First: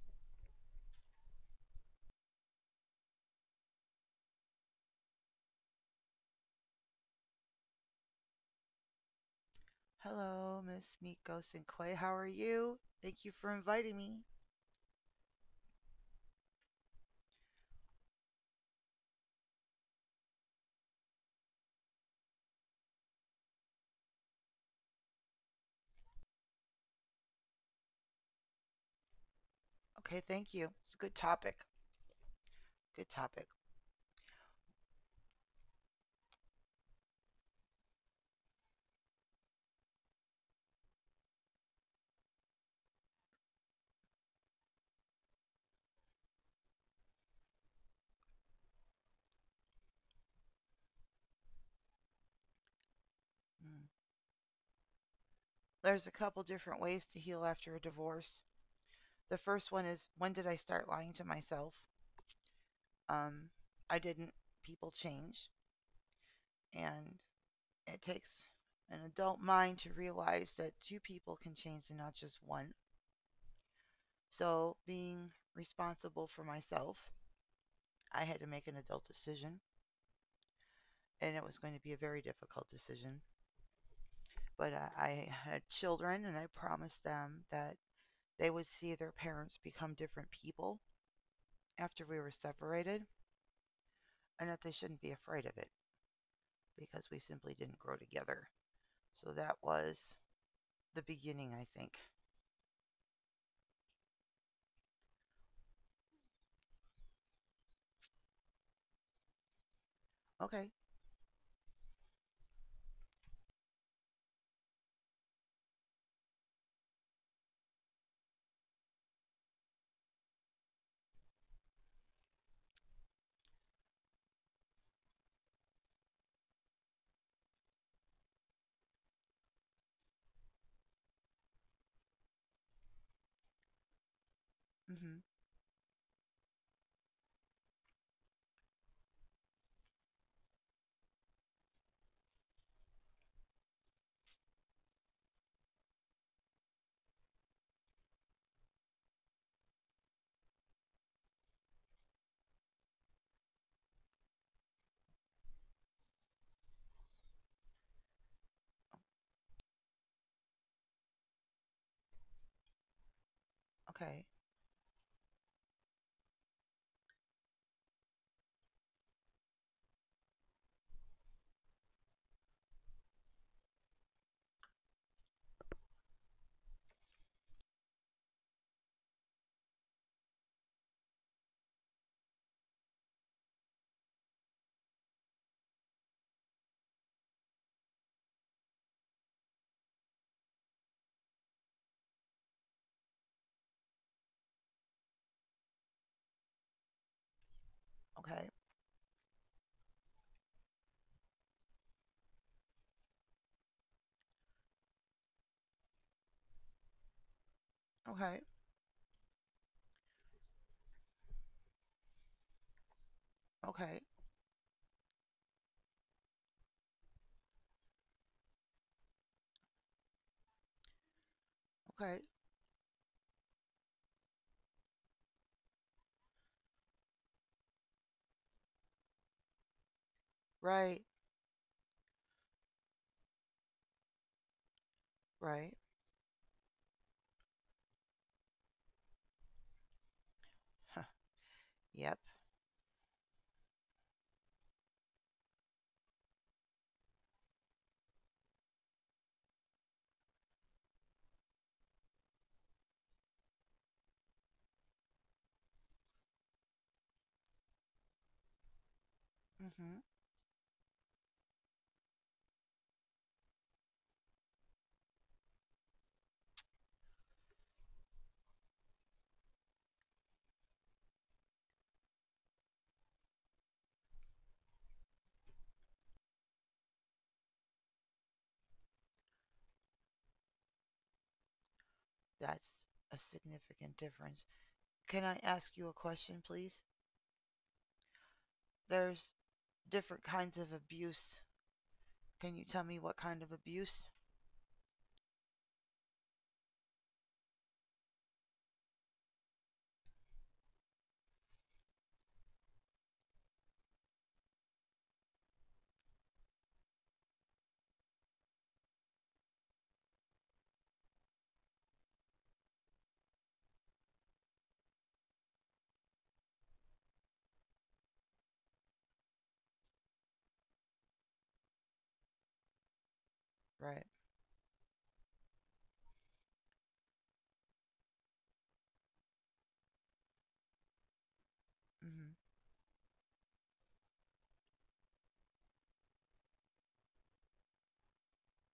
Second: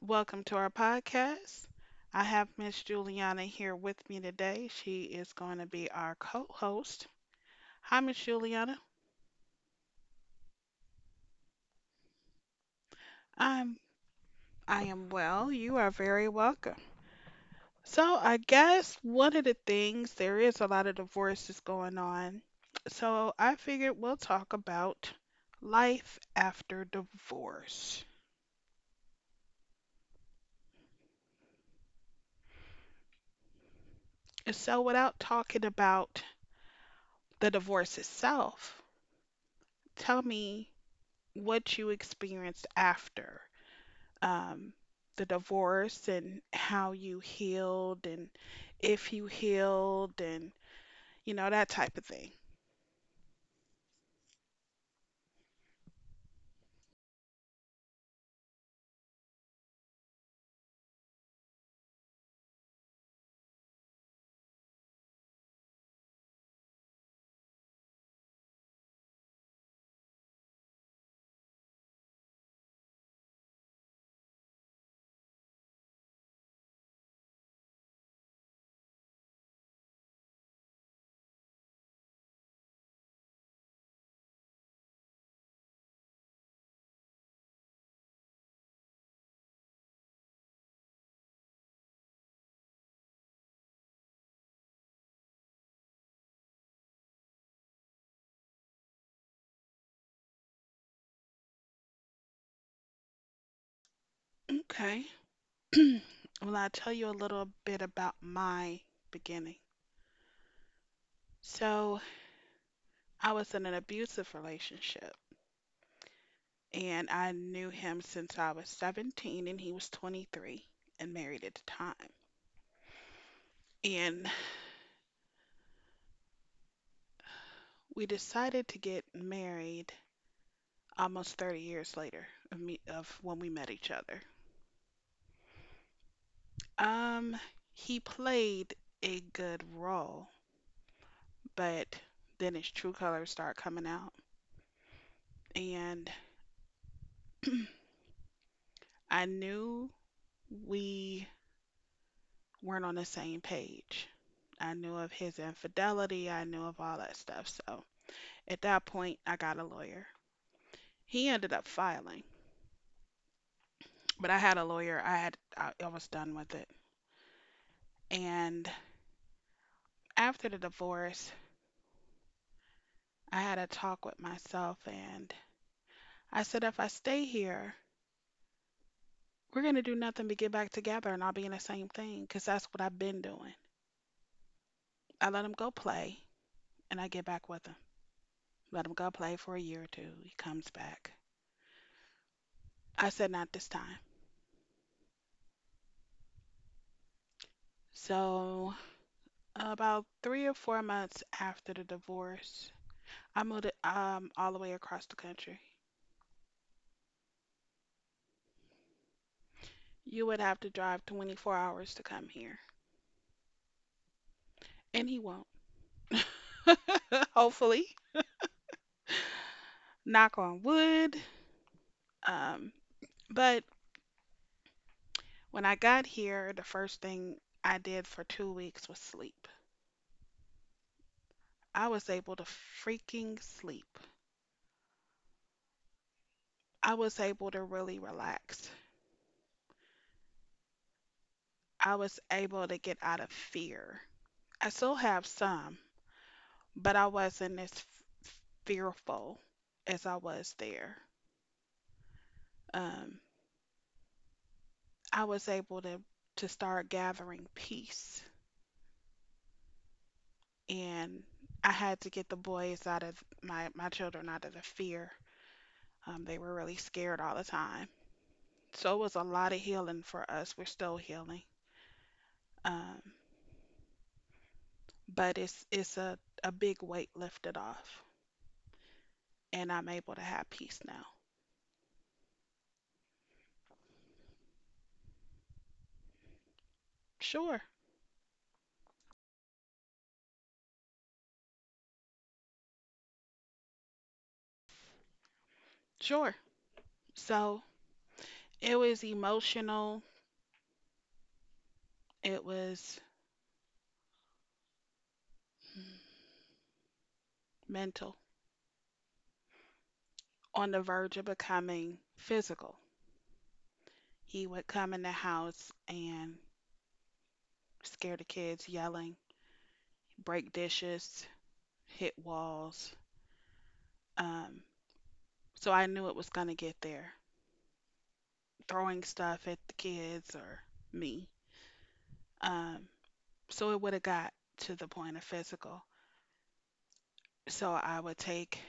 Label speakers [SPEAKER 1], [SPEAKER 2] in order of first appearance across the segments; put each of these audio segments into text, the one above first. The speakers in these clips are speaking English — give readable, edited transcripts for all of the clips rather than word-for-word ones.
[SPEAKER 1] Welcome to our podcast. I have Miss Juliana here with me today. She is going to be our co-host. Hi, Miss Juliana.
[SPEAKER 2] Hello, Miss Meat Ghost and Clay. How are you? Thank you for
[SPEAKER 1] I'm
[SPEAKER 2] inviting me.
[SPEAKER 1] I am well. You are very welcome. So, I guess one of the things there is a lot of divorces going on. So, I figured we'll talk about life after divorce.
[SPEAKER 2] Okay, thank you. It's a good topic. Good topic.
[SPEAKER 1] So, without talking about the divorce itself, tell me what you experienced after um, the divorce and how you healed and if you healed and you know that type of thing.
[SPEAKER 2] Mm. There's a couple different ways to heal after a divorce. The first one is when did I start lying to myself? Um, I didn't. People change, and it takes an adult mind to realize that two people can change and not just one. So, being responsible for myself, I had to make an adult decision, and it was going to be a very difficult decision. But I had children and I promised them that they would see their parents become different people after we were separated and that they shouldn't be afraid of it because we simply didn't grow together. So that was the beginning, I think.
[SPEAKER 1] Okay. Well, I'll tell you a little bit about my beginning.
[SPEAKER 2] Okay.
[SPEAKER 1] So, I was in an abusive relationship and I knew him since I was 17 and he was 23 and married at the time. And we decided to get married almost 30 years later of when we met each other.
[SPEAKER 2] Mhm.
[SPEAKER 1] Um, he played a good role, but then his true colors start coming out, and I knew we weren't on the same page. I knew of his infidelity, I knew of all that stuff. So at that point, I got a lawyer. He ended up filing,
[SPEAKER 2] Okay.
[SPEAKER 1] but I had a lawyer. I was done with it. And after the divorce, I had a talk with myself and I said, if I stay here, we're going to do nothing but get back together and I'll be in the same thing because that's what I've been doing. I let him go play and I get back with him. Let him go play for a year or two. He comes back. I said, not this time.
[SPEAKER 2] Okay.
[SPEAKER 1] So, about 3 or 4 months after the divorce, I moved all the way across the country.
[SPEAKER 2] Okay.
[SPEAKER 1] You would have to drive 24 hours to come here,
[SPEAKER 2] Okay.
[SPEAKER 1] and he won't. Hopefully, knock on wood.
[SPEAKER 2] Okay.
[SPEAKER 1] Um, but when I got here, the first thing I did for 2 weeks was sleep.
[SPEAKER 2] Right.
[SPEAKER 1] I was able to freaking sleep.
[SPEAKER 2] Right.
[SPEAKER 1] I was able to really relax.
[SPEAKER 2] Huh.
[SPEAKER 1] I
[SPEAKER 2] Yep.
[SPEAKER 1] was able to get out of fear. I still have some, but I wasn't as fearful as I was there. Um, I was able to start gathering peace,
[SPEAKER 2] Mhm.
[SPEAKER 1] and I had to get the boys out of my children out of the fear. They were really scared all the time. So it was a lot of healing for us. We're still healing. Um, but it's a big weight lifted off and I'm able to have peace now.
[SPEAKER 2] That's a significant difference. Can I ask you a question, please?
[SPEAKER 1] Sure,
[SPEAKER 2] There's different kinds of abuse. Can you tell me what kind of abuse?
[SPEAKER 1] sure. So it was emotional, it was mental, on the verge of becoming physical. He would come in the house and scare the kids, yelling, break dishes, hit walls.
[SPEAKER 2] Right.
[SPEAKER 1] Um, so I knew it was going to get there, throwing stuff at the kids or me.
[SPEAKER 2] Mm-hmm.
[SPEAKER 1] Um, so it would have got to the point of physical. So I would take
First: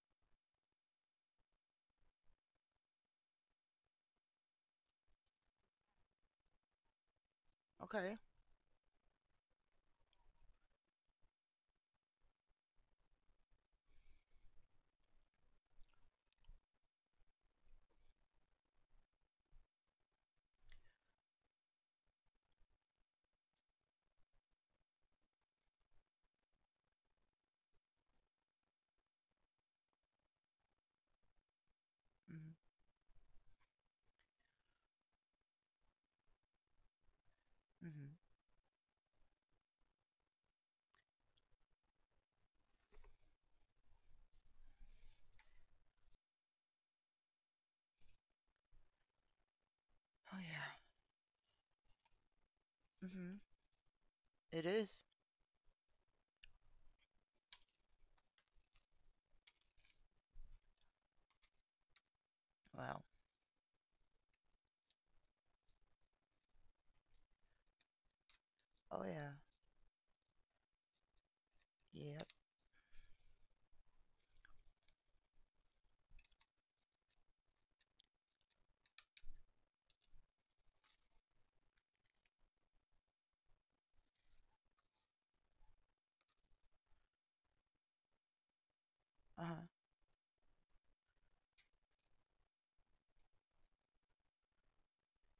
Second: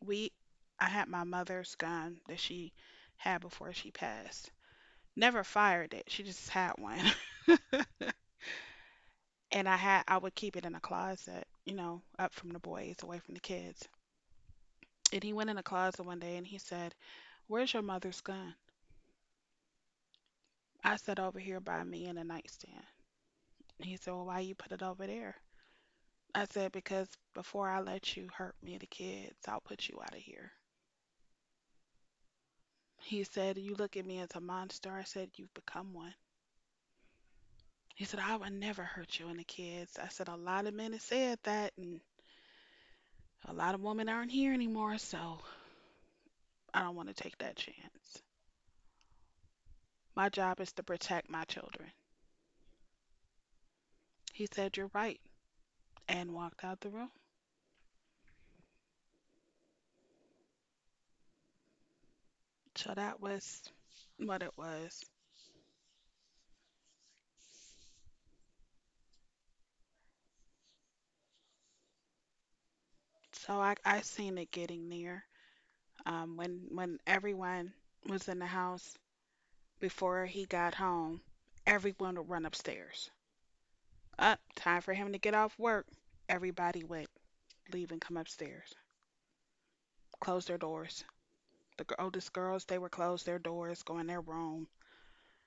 [SPEAKER 1] we I had my mother's gun that she had before she passed. Never fired it. She just had one.
[SPEAKER 2] Okay.
[SPEAKER 1] And I would keep it in a closet, you know, up from the boys, away from the kids. And he went in the closet one day and he said, Where's your mother's gun? I said over here by me in the nightstand. And he said, Well, why you put it over there? I said, because before I let you hurt me and the kids, I'll put you out of here.
[SPEAKER 2] Mm-hmm.
[SPEAKER 1] He said, You look at me as a monster. I said, You've become one. He
[SPEAKER 2] Mm-hmm.
[SPEAKER 1] said, I would never hurt you and the kids. I said, a lot of men have said that, and a lot of women aren't here anymore, so I don't want to take that chance. My
[SPEAKER 2] Oh
[SPEAKER 1] job
[SPEAKER 2] yeah.
[SPEAKER 1] is to protect my children.
[SPEAKER 2] Mm-hmm.
[SPEAKER 1] He
[SPEAKER 2] It
[SPEAKER 1] said, You're
[SPEAKER 2] is.
[SPEAKER 1] right, and walked out the room. So
[SPEAKER 2] Well.
[SPEAKER 1] that was what it was.
[SPEAKER 2] Oh yeah. Yep.
[SPEAKER 1] So I seen it getting near. When everyone was in the house before he got home, everyone would run upstairs. Up, time for him to get off work. Everybody went, leave and come upstairs.
[SPEAKER 2] Uh-huh.
[SPEAKER 1] Close their doors. The oldest girls, they would close their doors, go in their room.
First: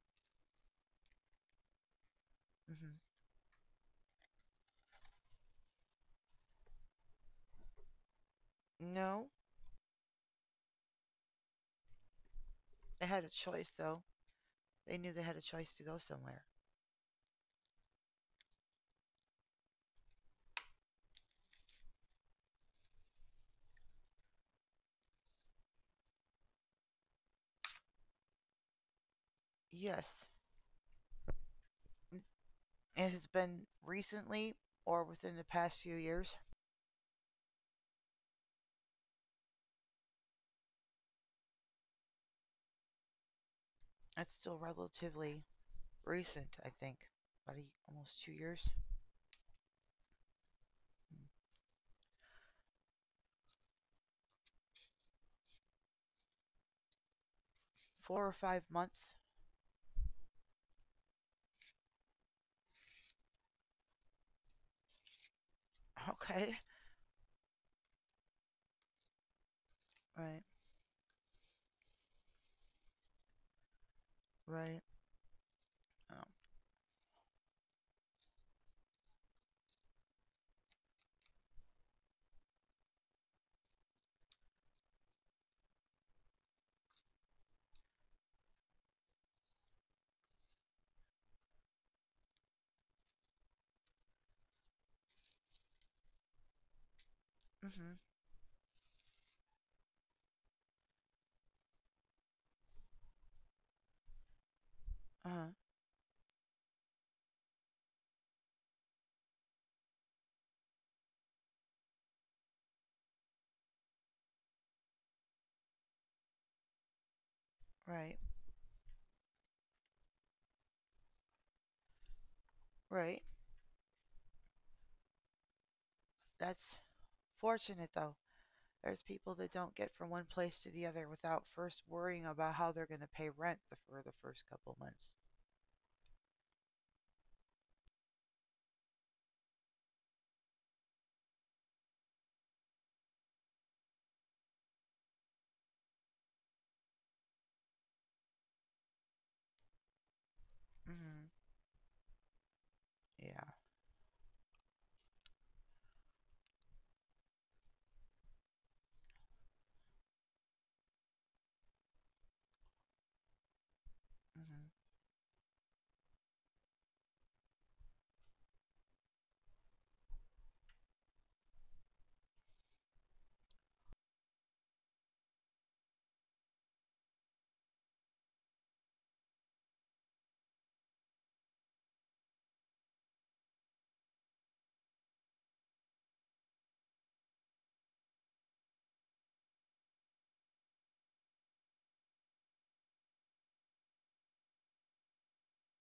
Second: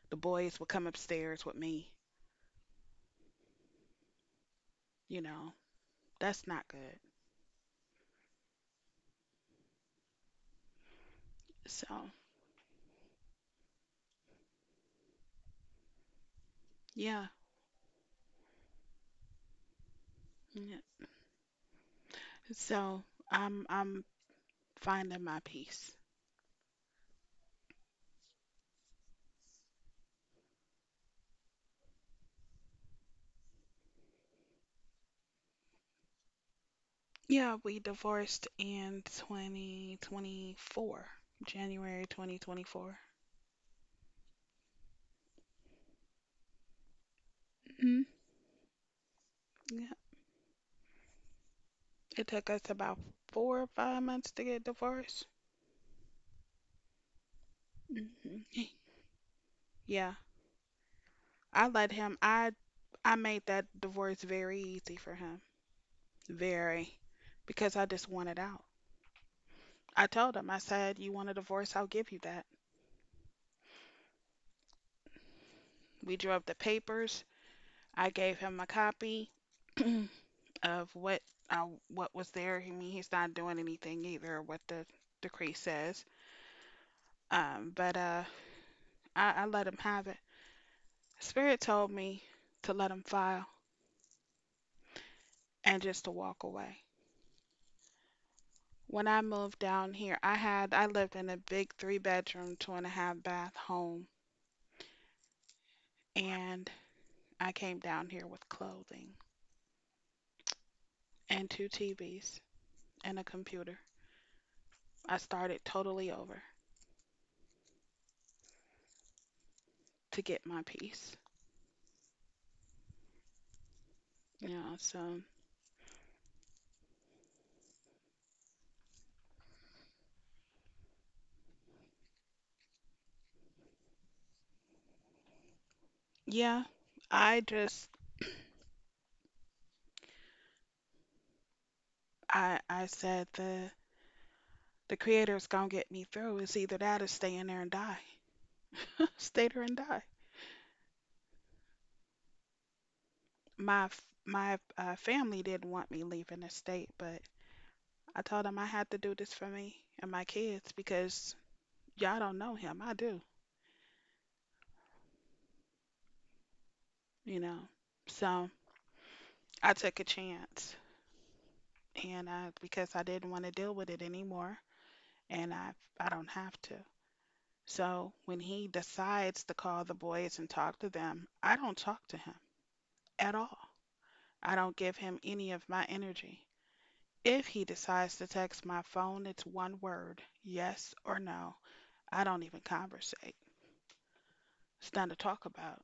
[SPEAKER 1] The boys would come upstairs with me.
[SPEAKER 2] Mm-hmm.
[SPEAKER 1] You know, that's not good.
[SPEAKER 2] No.
[SPEAKER 1] So,
[SPEAKER 2] They had a choice though. They knew they had a choice to go somewhere.
[SPEAKER 1] yeah. Yeah. So, I'm finding my peace.
[SPEAKER 2] Yes. It has been recently or within the past few years.
[SPEAKER 1] Yeah, we divorced in 2024, January 2024.
[SPEAKER 2] It's still relatively recent, I think. About a,
[SPEAKER 1] Hmm.
[SPEAKER 2] almost 2 years.
[SPEAKER 1] Yeah.
[SPEAKER 2] Mm.
[SPEAKER 1] It took us about 4 or 5 months to get divorced.
[SPEAKER 2] Four or five
[SPEAKER 1] Hmm.
[SPEAKER 2] months.
[SPEAKER 1] Yeah. I let him I made that divorce very easy for him.
[SPEAKER 2] Okay.
[SPEAKER 1] Very, because I just wanted out. I told
[SPEAKER 2] Right.
[SPEAKER 1] him, I said, You want a divorce, I'll give you that.
[SPEAKER 2] Right.
[SPEAKER 1] We
[SPEAKER 2] Oh.
[SPEAKER 1] drew up the papers. I gave him a copy of what I, what was there. I mean, he's not doing anything either, what the decree says. But I let him have it. Spirit told me to let him file and just to walk away.
[SPEAKER 2] Mm-hmm.
[SPEAKER 1] When I moved down here, I lived in a big three bedroom, two and a half bath home,
[SPEAKER 2] Uh-huh.
[SPEAKER 1] and I came down here with clothing and two TVs and a computer. I started totally over
[SPEAKER 2] Right.
[SPEAKER 1] to get my peace.
[SPEAKER 2] Right.
[SPEAKER 1] You know. So
[SPEAKER 2] That's fortunate, though. There's people that don't get from one place to the other without first worrying about how they're going to pay rent for the first couple months.
[SPEAKER 1] yeah, I just I said the creator's gonna get me through. It's either that or stay in there and die. Stay there and die.
[SPEAKER 2] Hmm. Yeah.
[SPEAKER 1] My f- my family didn't want me leaving the state, but I told him I had to do this for me and my kids because y'all don't know him. I do,
[SPEAKER 2] Hmm.
[SPEAKER 1] you know. So I took a chance and I because I didn't want to deal with it anymore and I don't have to. So when he decides to call the boys and talk to them, I don't talk to him at all. I don't give him any of my energy. If he decides to text my phone, it's one word, yes or no. I don't even conversate. It's nothing to talk about.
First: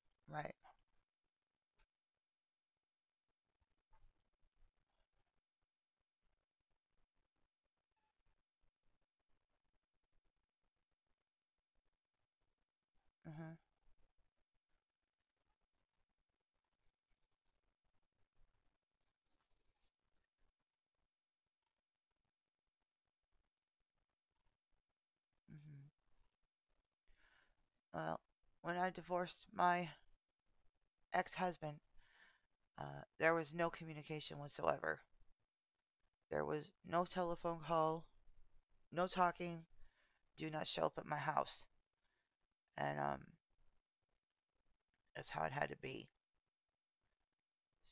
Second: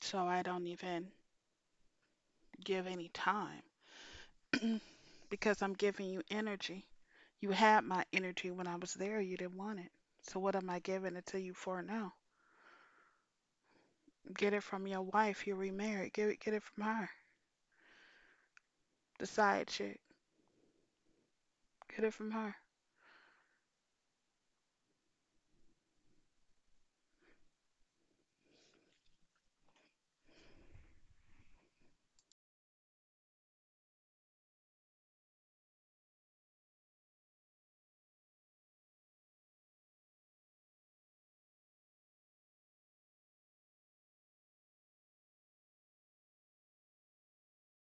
[SPEAKER 1] So I
[SPEAKER 2] Right.
[SPEAKER 1] don't even give any time because I'm giving you energy. You had my energy when I was there. You didn't want it. So what am I giving it to you for now?
[SPEAKER 2] Hmm.
[SPEAKER 1] Get it from your wife. You're remarried. Get it from her. The side chick. Get it from her.
[SPEAKER 2] Hmm. Well, when I divorced my ex-husband, there was no communication whatsoever. There was no telephone call, no talking. Do not show up at my house, and that's how it had to be.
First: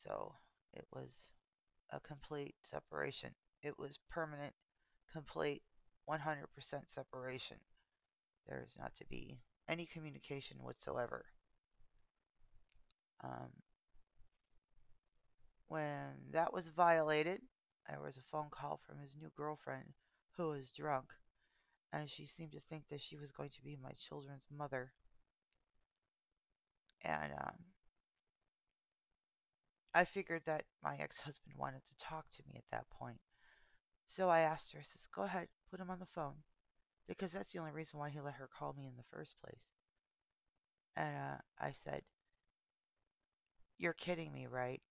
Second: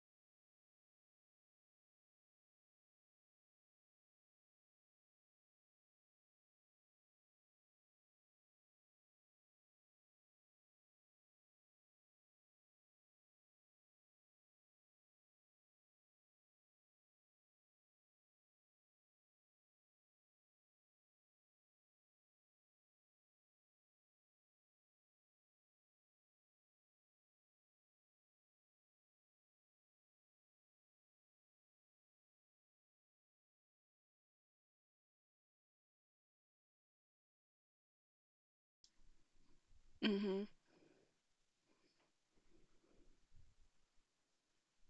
[SPEAKER 2] So it was a complete separation. It was permanent, complete, 100% separation. There is not to be any communication whatsoever. Um, when that was violated, there was a phone call from his new girlfriend who was drunk, and she seemed to think that she was going to be my children's mother. And I figured that my ex husband wanted to talk to me at that point. So I asked her, I says, go ahead, put him on the phone, because that's the only reason why he let her call me in the first place.
[SPEAKER 1] Hmm.
[SPEAKER 2] And I said, You're kidding me, right?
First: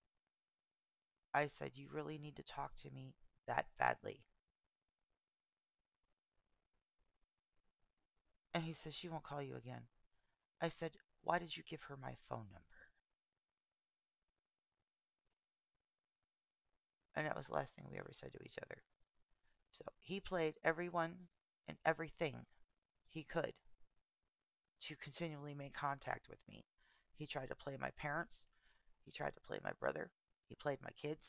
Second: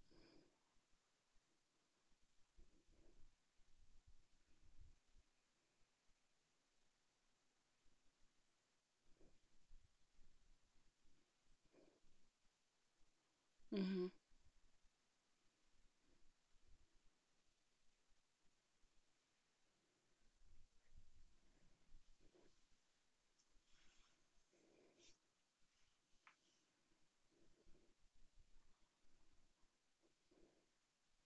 [SPEAKER 2] I said, You really need to talk to me that badly. And he says, She won't call you again. I said, Why did you give her my phone number?
[SPEAKER 1] Hmm.
[SPEAKER 2] And that was the last thing we ever said to each other. So he played everyone and everything he could to continually make contact with me. He tried to play my parents. He tried to play my brother. He played my kids.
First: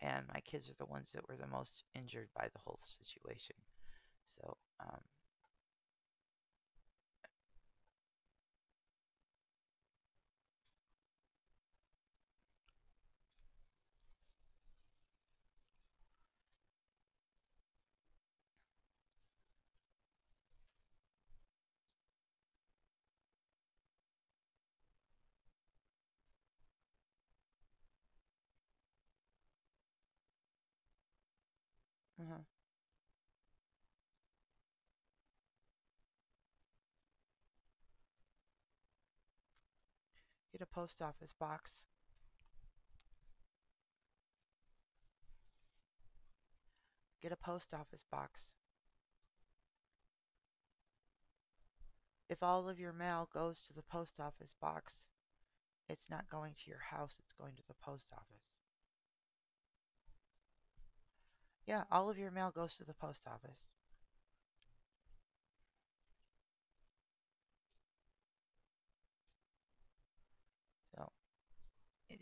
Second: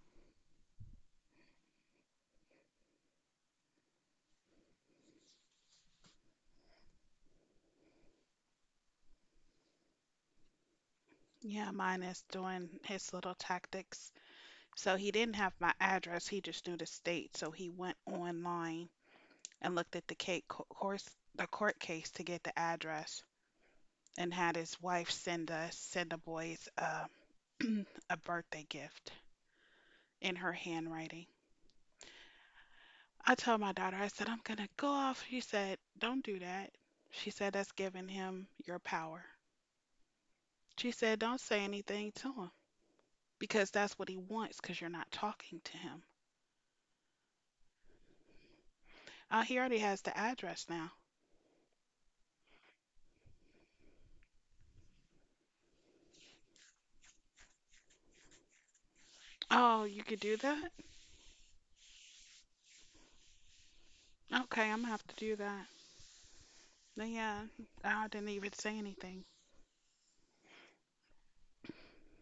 [SPEAKER 2] And my kids are the ones that were the most injured by the whole situation. So,
[SPEAKER 1] Yeah, mine is doing his little tactics. So he didn't have my address. He just knew the state. So he went online and looked at the case, course, the court case to get the address and had his wife send the boys a birthday gift in her handwriting.
[SPEAKER 2] uh-huh.
[SPEAKER 1] I told my daughter, I said, I'm going to go off. She said, Don't do that. She said, That's giving him your power.
[SPEAKER 2] Get a
[SPEAKER 1] She
[SPEAKER 2] post
[SPEAKER 1] said,
[SPEAKER 2] office
[SPEAKER 1] Don't say
[SPEAKER 2] box.
[SPEAKER 1] anything to him because that's what he wants because you're not talking to him.
[SPEAKER 2] Get a post office box.
[SPEAKER 1] Oh, he already has the address now.
[SPEAKER 2] If all of your mail goes to the post office box, it's not going to your house, it's going to the post office.
[SPEAKER 1] Oh, you could do that?
[SPEAKER 2] Yeah, all of your mail goes to the post office.
[SPEAKER 1] Okay, I'm going to have to do that. No. Yeah, I didn't even say anything.
[SPEAKER 2] So, it,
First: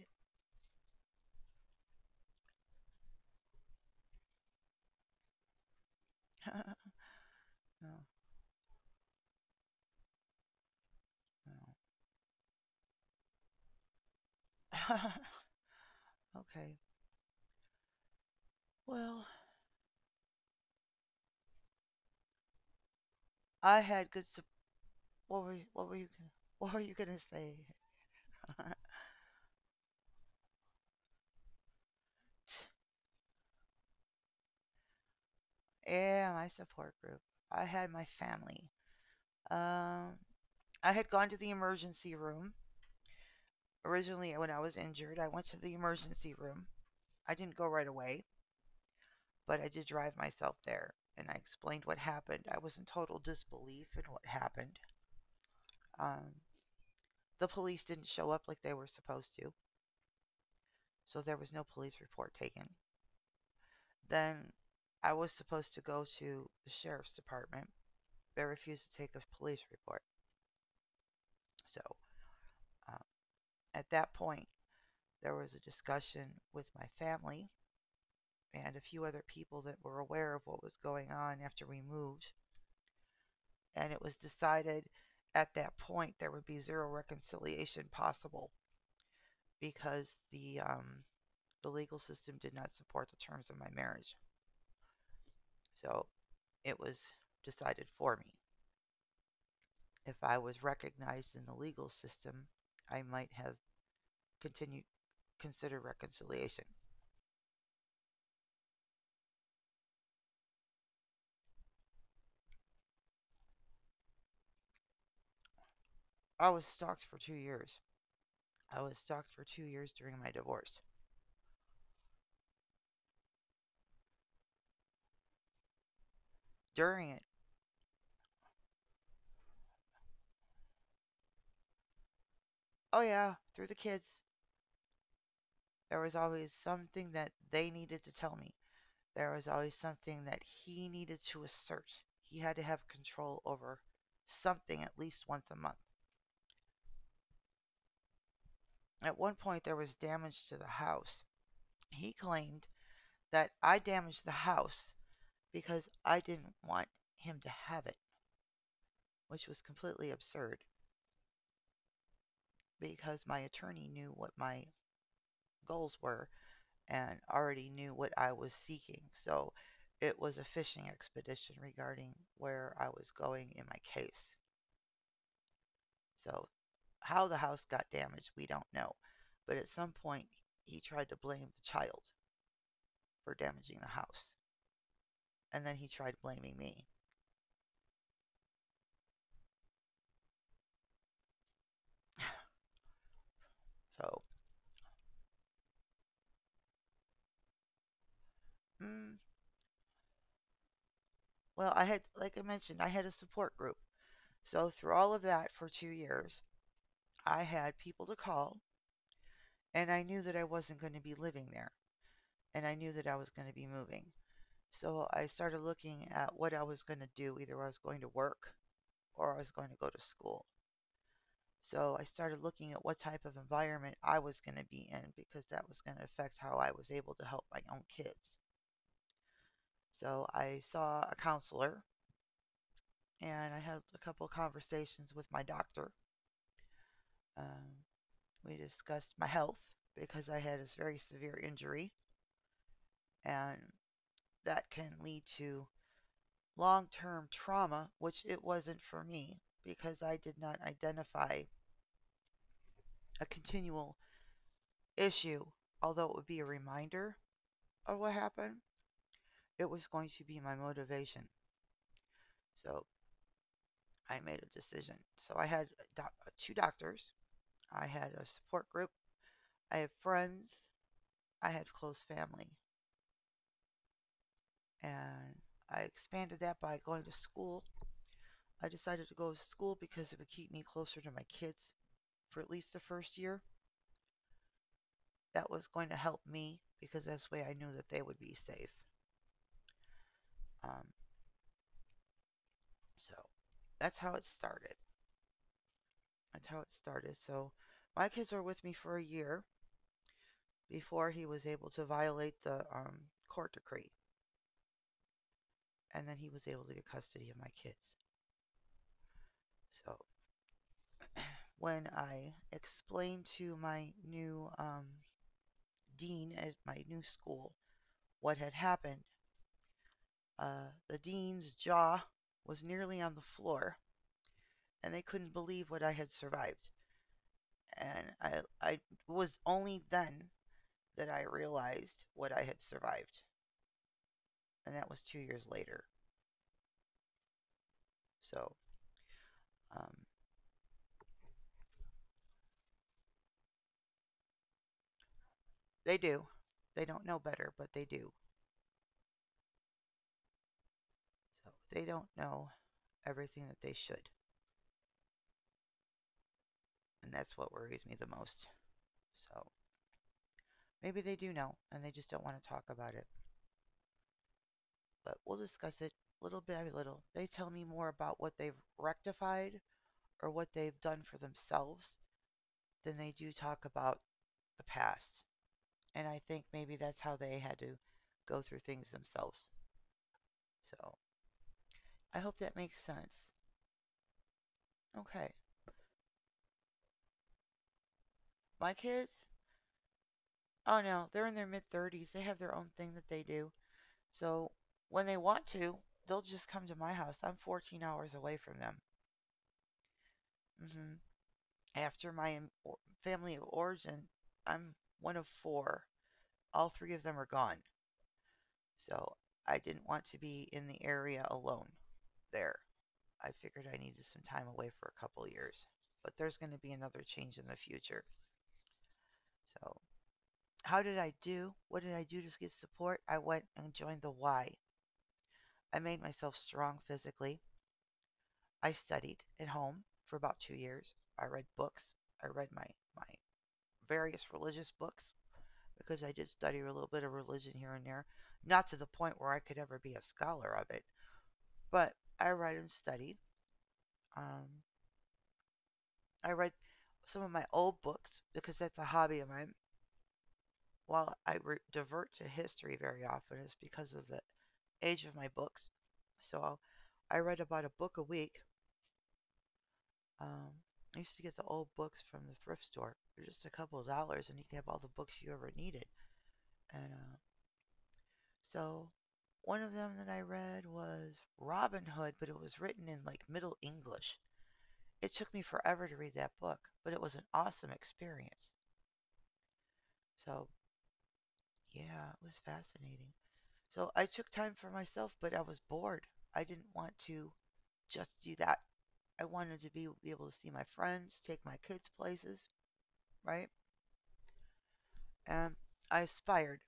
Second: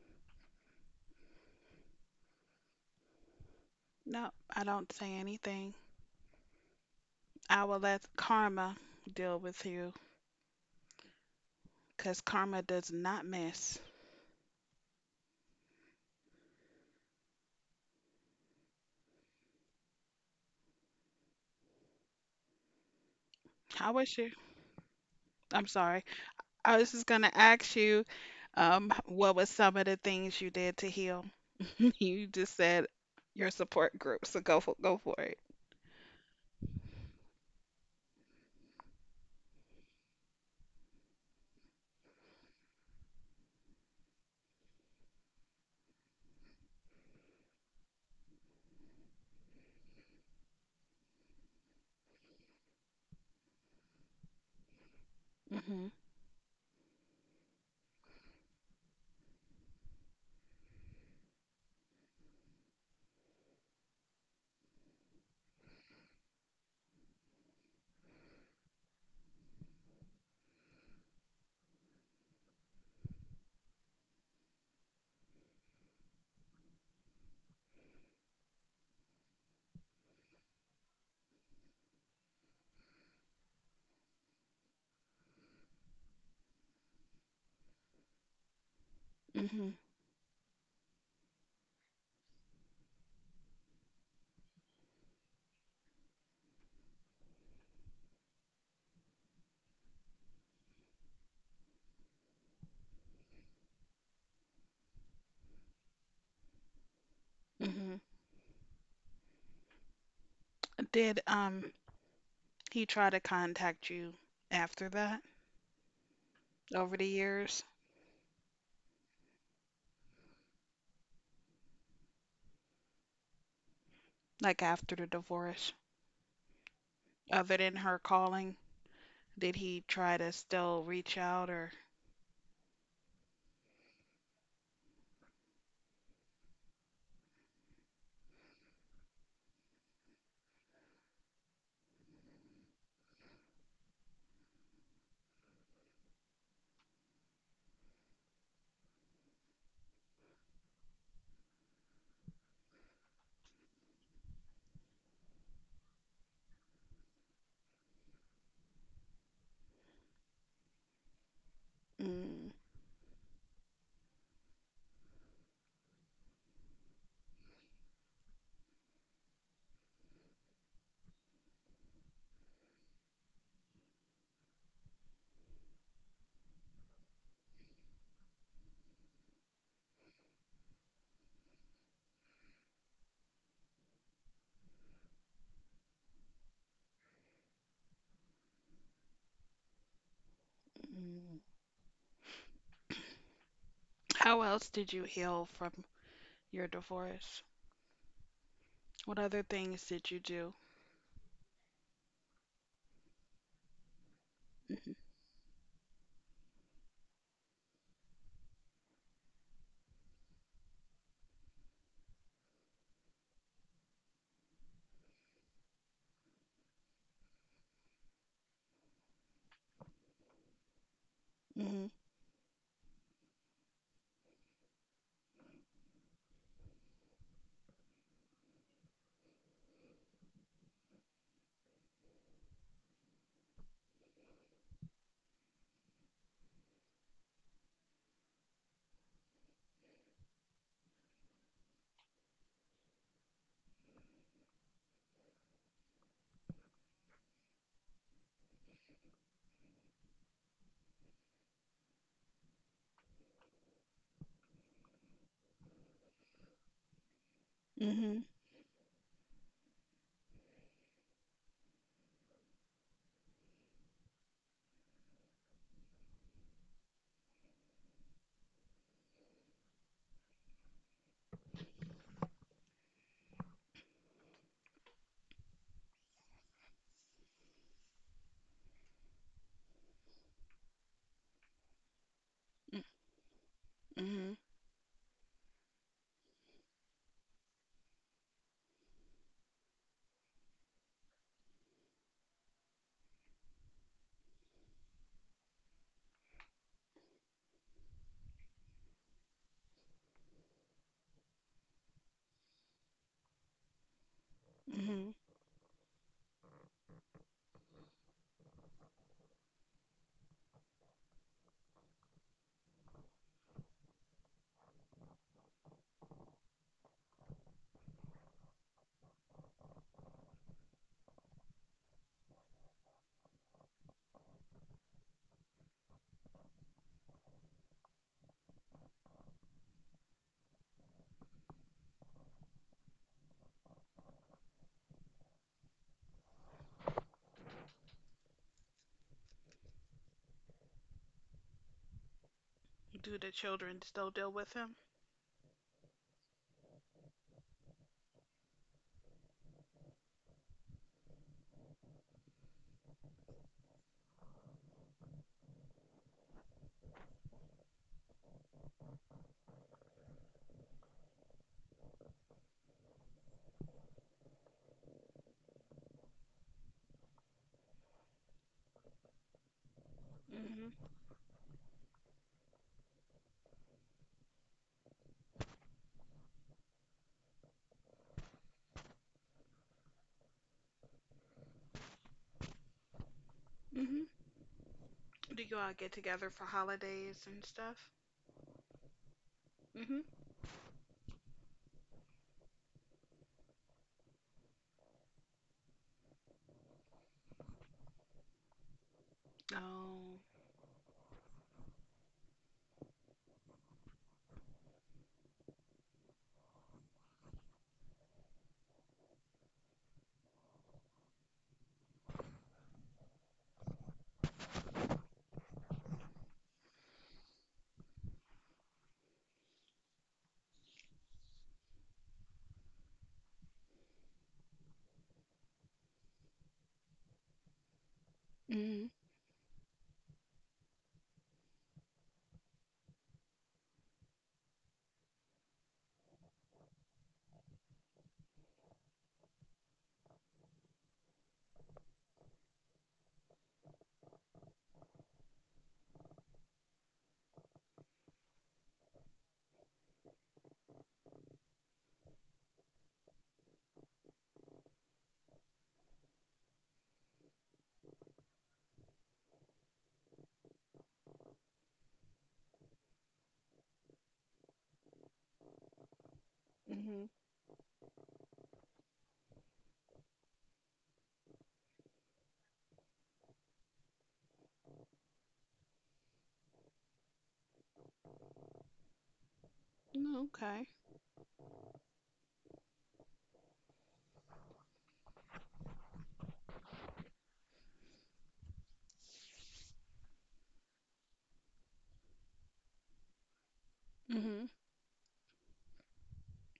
[SPEAKER 1] No, I don't say anything. I will let
[SPEAKER 2] no,
[SPEAKER 1] karma deal with you
[SPEAKER 2] no.
[SPEAKER 1] because karma does not miss.
[SPEAKER 2] Okay. Well, I
[SPEAKER 1] I
[SPEAKER 2] had
[SPEAKER 1] wish
[SPEAKER 2] good
[SPEAKER 1] you.
[SPEAKER 2] support.
[SPEAKER 1] I'm
[SPEAKER 2] What were
[SPEAKER 1] sorry.
[SPEAKER 2] you what were
[SPEAKER 1] I
[SPEAKER 2] you
[SPEAKER 1] was just
[SPEAKER 2] gonna
[SPEAKER 1] gonna
[SPEAKER 2] say?
[SPEAKER 1] ask you, what was some of the things you did to heal? You just said your support group, so go for it.
[SPEAKER 2] Yeah, my support group. I had my family. Um, I had gone to the emergency room. Originally, when I was injured, I went to the emergency room. I didn't go right away, but I did drive myself there. And I explained what happened. I was in total disbelief in what happened.
[SPEAKER 1] Hmm.
[SPEAKER 2] Um, the police didn't show up like they were supposed to, so there was no police report taken. Then I was supposed to go to the sheriff's department. They refused to take a police report. So um, at that point, there was a discussion with my family and a few other people that were aware of what was going on after we moved. And it was decided at that point there would be zero reconciliation possible
[SPEAKER 1] Hmm.
[SPEAKER 2] because the the legal system did not support the terms of my marriage. So it was decided for me. If I was recognized in the legal system, I might have continued consider reconciliation.
[SPEAKER 1] Hmm. Did he try to contact you after that,
[SPEAKER 2] I was
[SPEAKER 1] over
[SPEAKER 2] stalked
[SPEAKER 1] the
[SPEAKER 2] for two
[SPEAKER 1] years,
[SPEAKER 2] years. I was stalked for 2 years during my divorce.
[SPEAKER 1] like after the divorce,
[SPEAKER 2] During it,
[SPEAKER 1] other than her calling? Did he try to still reach out or
[SPEAKER 2] oh yeah, through the kids, there was always something that they needed to tell me. There was always something that he needed to assert. He had to have control over something at least once a month. At one point, there was damage to the house. He claimed that I damaged the house because I didn't want him to have it, which was completely absurd
[SPEAKER 1] mm.
[SPEAKER 2] because my attorney knew what my goals were and already knew what I was seeking. So it was a fishing expedition regarding where I was going in my case. So how the house got damaged, we don't know. But at some point, he tried to blame the child for damaging the house. And then he tried blaming me.
[SPEAKER 1] Mm.
[SPEAKER 2] So,
[SPEAKER 1] How else did you heal from your divorce? What
[SPEAKER 2] mm,
[SPEAKER 1] other things did you do?
[SPEAKER 2] well, I had, like I mentioned, I had a support group. So, through all of that for 2 years, I had people to call, and I knew that I wasn't going to be living there, and I knew that I was going to be moving. So, I started looking at what I was going to do. Either I was going to work or I was going to go to school.
[SPEAKER 1] Mhm.
[SPEAKER 2] So I started looking at what type of environment I was going to be in because that was going to affect how I was able to help my own kids. So I saw a counselor and I had a couple of conversations with my doctor. Um, we discussed my health because I had this very severe injury and that can lead to long term trauma, which it wasn't for me because I did not identify a continual issue, although it would be a reminder of what
[SPEAKER 1] Hmm.
[SPEAKER 2] happened it was going to be my motivation. So I made a decision. So I had two doctors, I had a support group, I had friends, I had close family, and I expanded that by going to school. I decided to go to school because it would keep me closer to my kids for at least the first year.
[SPEAKER 1] Mm-hmm.
[SPEAKER 2] That was going to help me because that's the way I knew that they would be safe. Um, so that's how it started. That's how it started. So my kids were with me for a year, before he was able to violate the court decree.
[SPEAKER 1] Mm-hmm.
[SPEAKER 2] And then he was able to get custody of my kids. So when I explained to my new dean at my new school what had happened, the dean's jaw was nearly on the floor, and they couldn't believe what I had survived. And I was only then that I realized what I had survived, and that was 2 years later. So um,
[SPEAKER 1] Do the children still deal with him?
[SPEAKER 2] they do. They don't know better, but they do. So they don't know everything that they should. And that's what worries me the most. So maybe they do know and they just don't want to talk about it. But we'll discuss it little by little. They tell me more about what they've rectified or what they've
[SPEAKER 1] Mm-hmm.
[SPEAKER 2] done for themselves than they do talk about the past. And I think maybe that's how they had to go through things themselves. So I hope that makes sense.
[SPEAKER 1] Mm-hmm.
[SPEAKER 2] Okay.
[SPEAKER 1] Do you all get together for holidays and stuff?
[SPEAKER 2] My kids?
[SPEAKER 1] Mm-hmm.
[SPEAKER 2] Oh no, they're in their mid 30s. They have their own thing that they do. So when they want to, they'll just come to my house. I'm 14 hours away from them.
[SPEAKER 1] Oh.
[SPEAKER 2] Hmm. After my family of origin, I'm one of four. All 3 of them are gone. So I didn't want to be in the area alone there. I figured I needed some time away for a couple years. But there's going to be another change in the future. So, how did I do? What did I do to get support? I went and joined the Y. I made myself strong physically. I
[SPEAKER 1] Mm-hmm.
[SPEAKER 2] studied at home for about 2 years. I read books. I read my various religious books because I did study a little bit of religion here and there. Not to the point where I could ever be a scholar of it, but I read and studied. Um, I read some of my old books because that's a hobby of mine. While I divert to history very often, it's because of the age of my books. So I read about a book a week. Um, I used to get the old books from the thrift store for just a couple of dollars, and you could have all the books you ever needed. And
[SPEAKER 1] Mm-hmm.
[SPEAKER 2] so one of them that I read was Robin Hood, but it was written in like Middle English. It took me forever to read that book, but it was an awesome experience. So,
[SPEAKER 1] Okay.
[SPEAKER 2] yeah, it was fascinating. So, I took time for myself, but I was bored. I didn't want to just do that. I wanted to be able to see my friends, take my kids places, right?
[SPEAKER 1] Mm-hmm.
[SPEAKER 2] And I aspired.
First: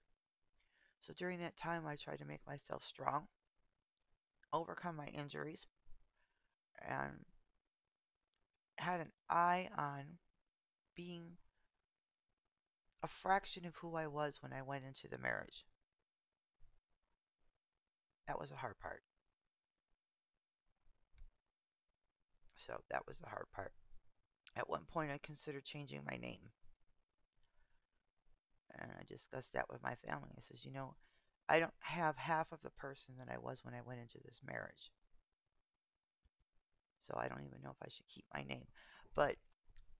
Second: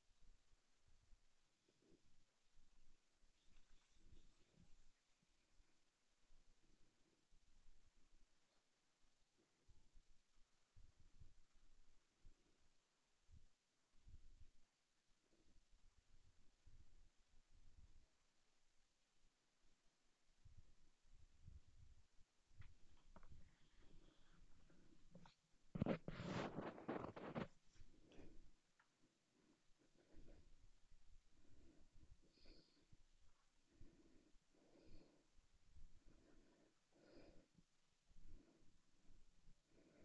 [SPEAKER 2] So during that time, I tried to make myself strong, overcome my injuries, and had an eye on being a fraction of who I was when I went into the marriage. That was the hard part. So that was the hard part. At one point, I considered changing my name, and I discussed that with my family. I says, I don't have half of the person that I was when I went into this marriage, so I don't even know if I should keep my name. But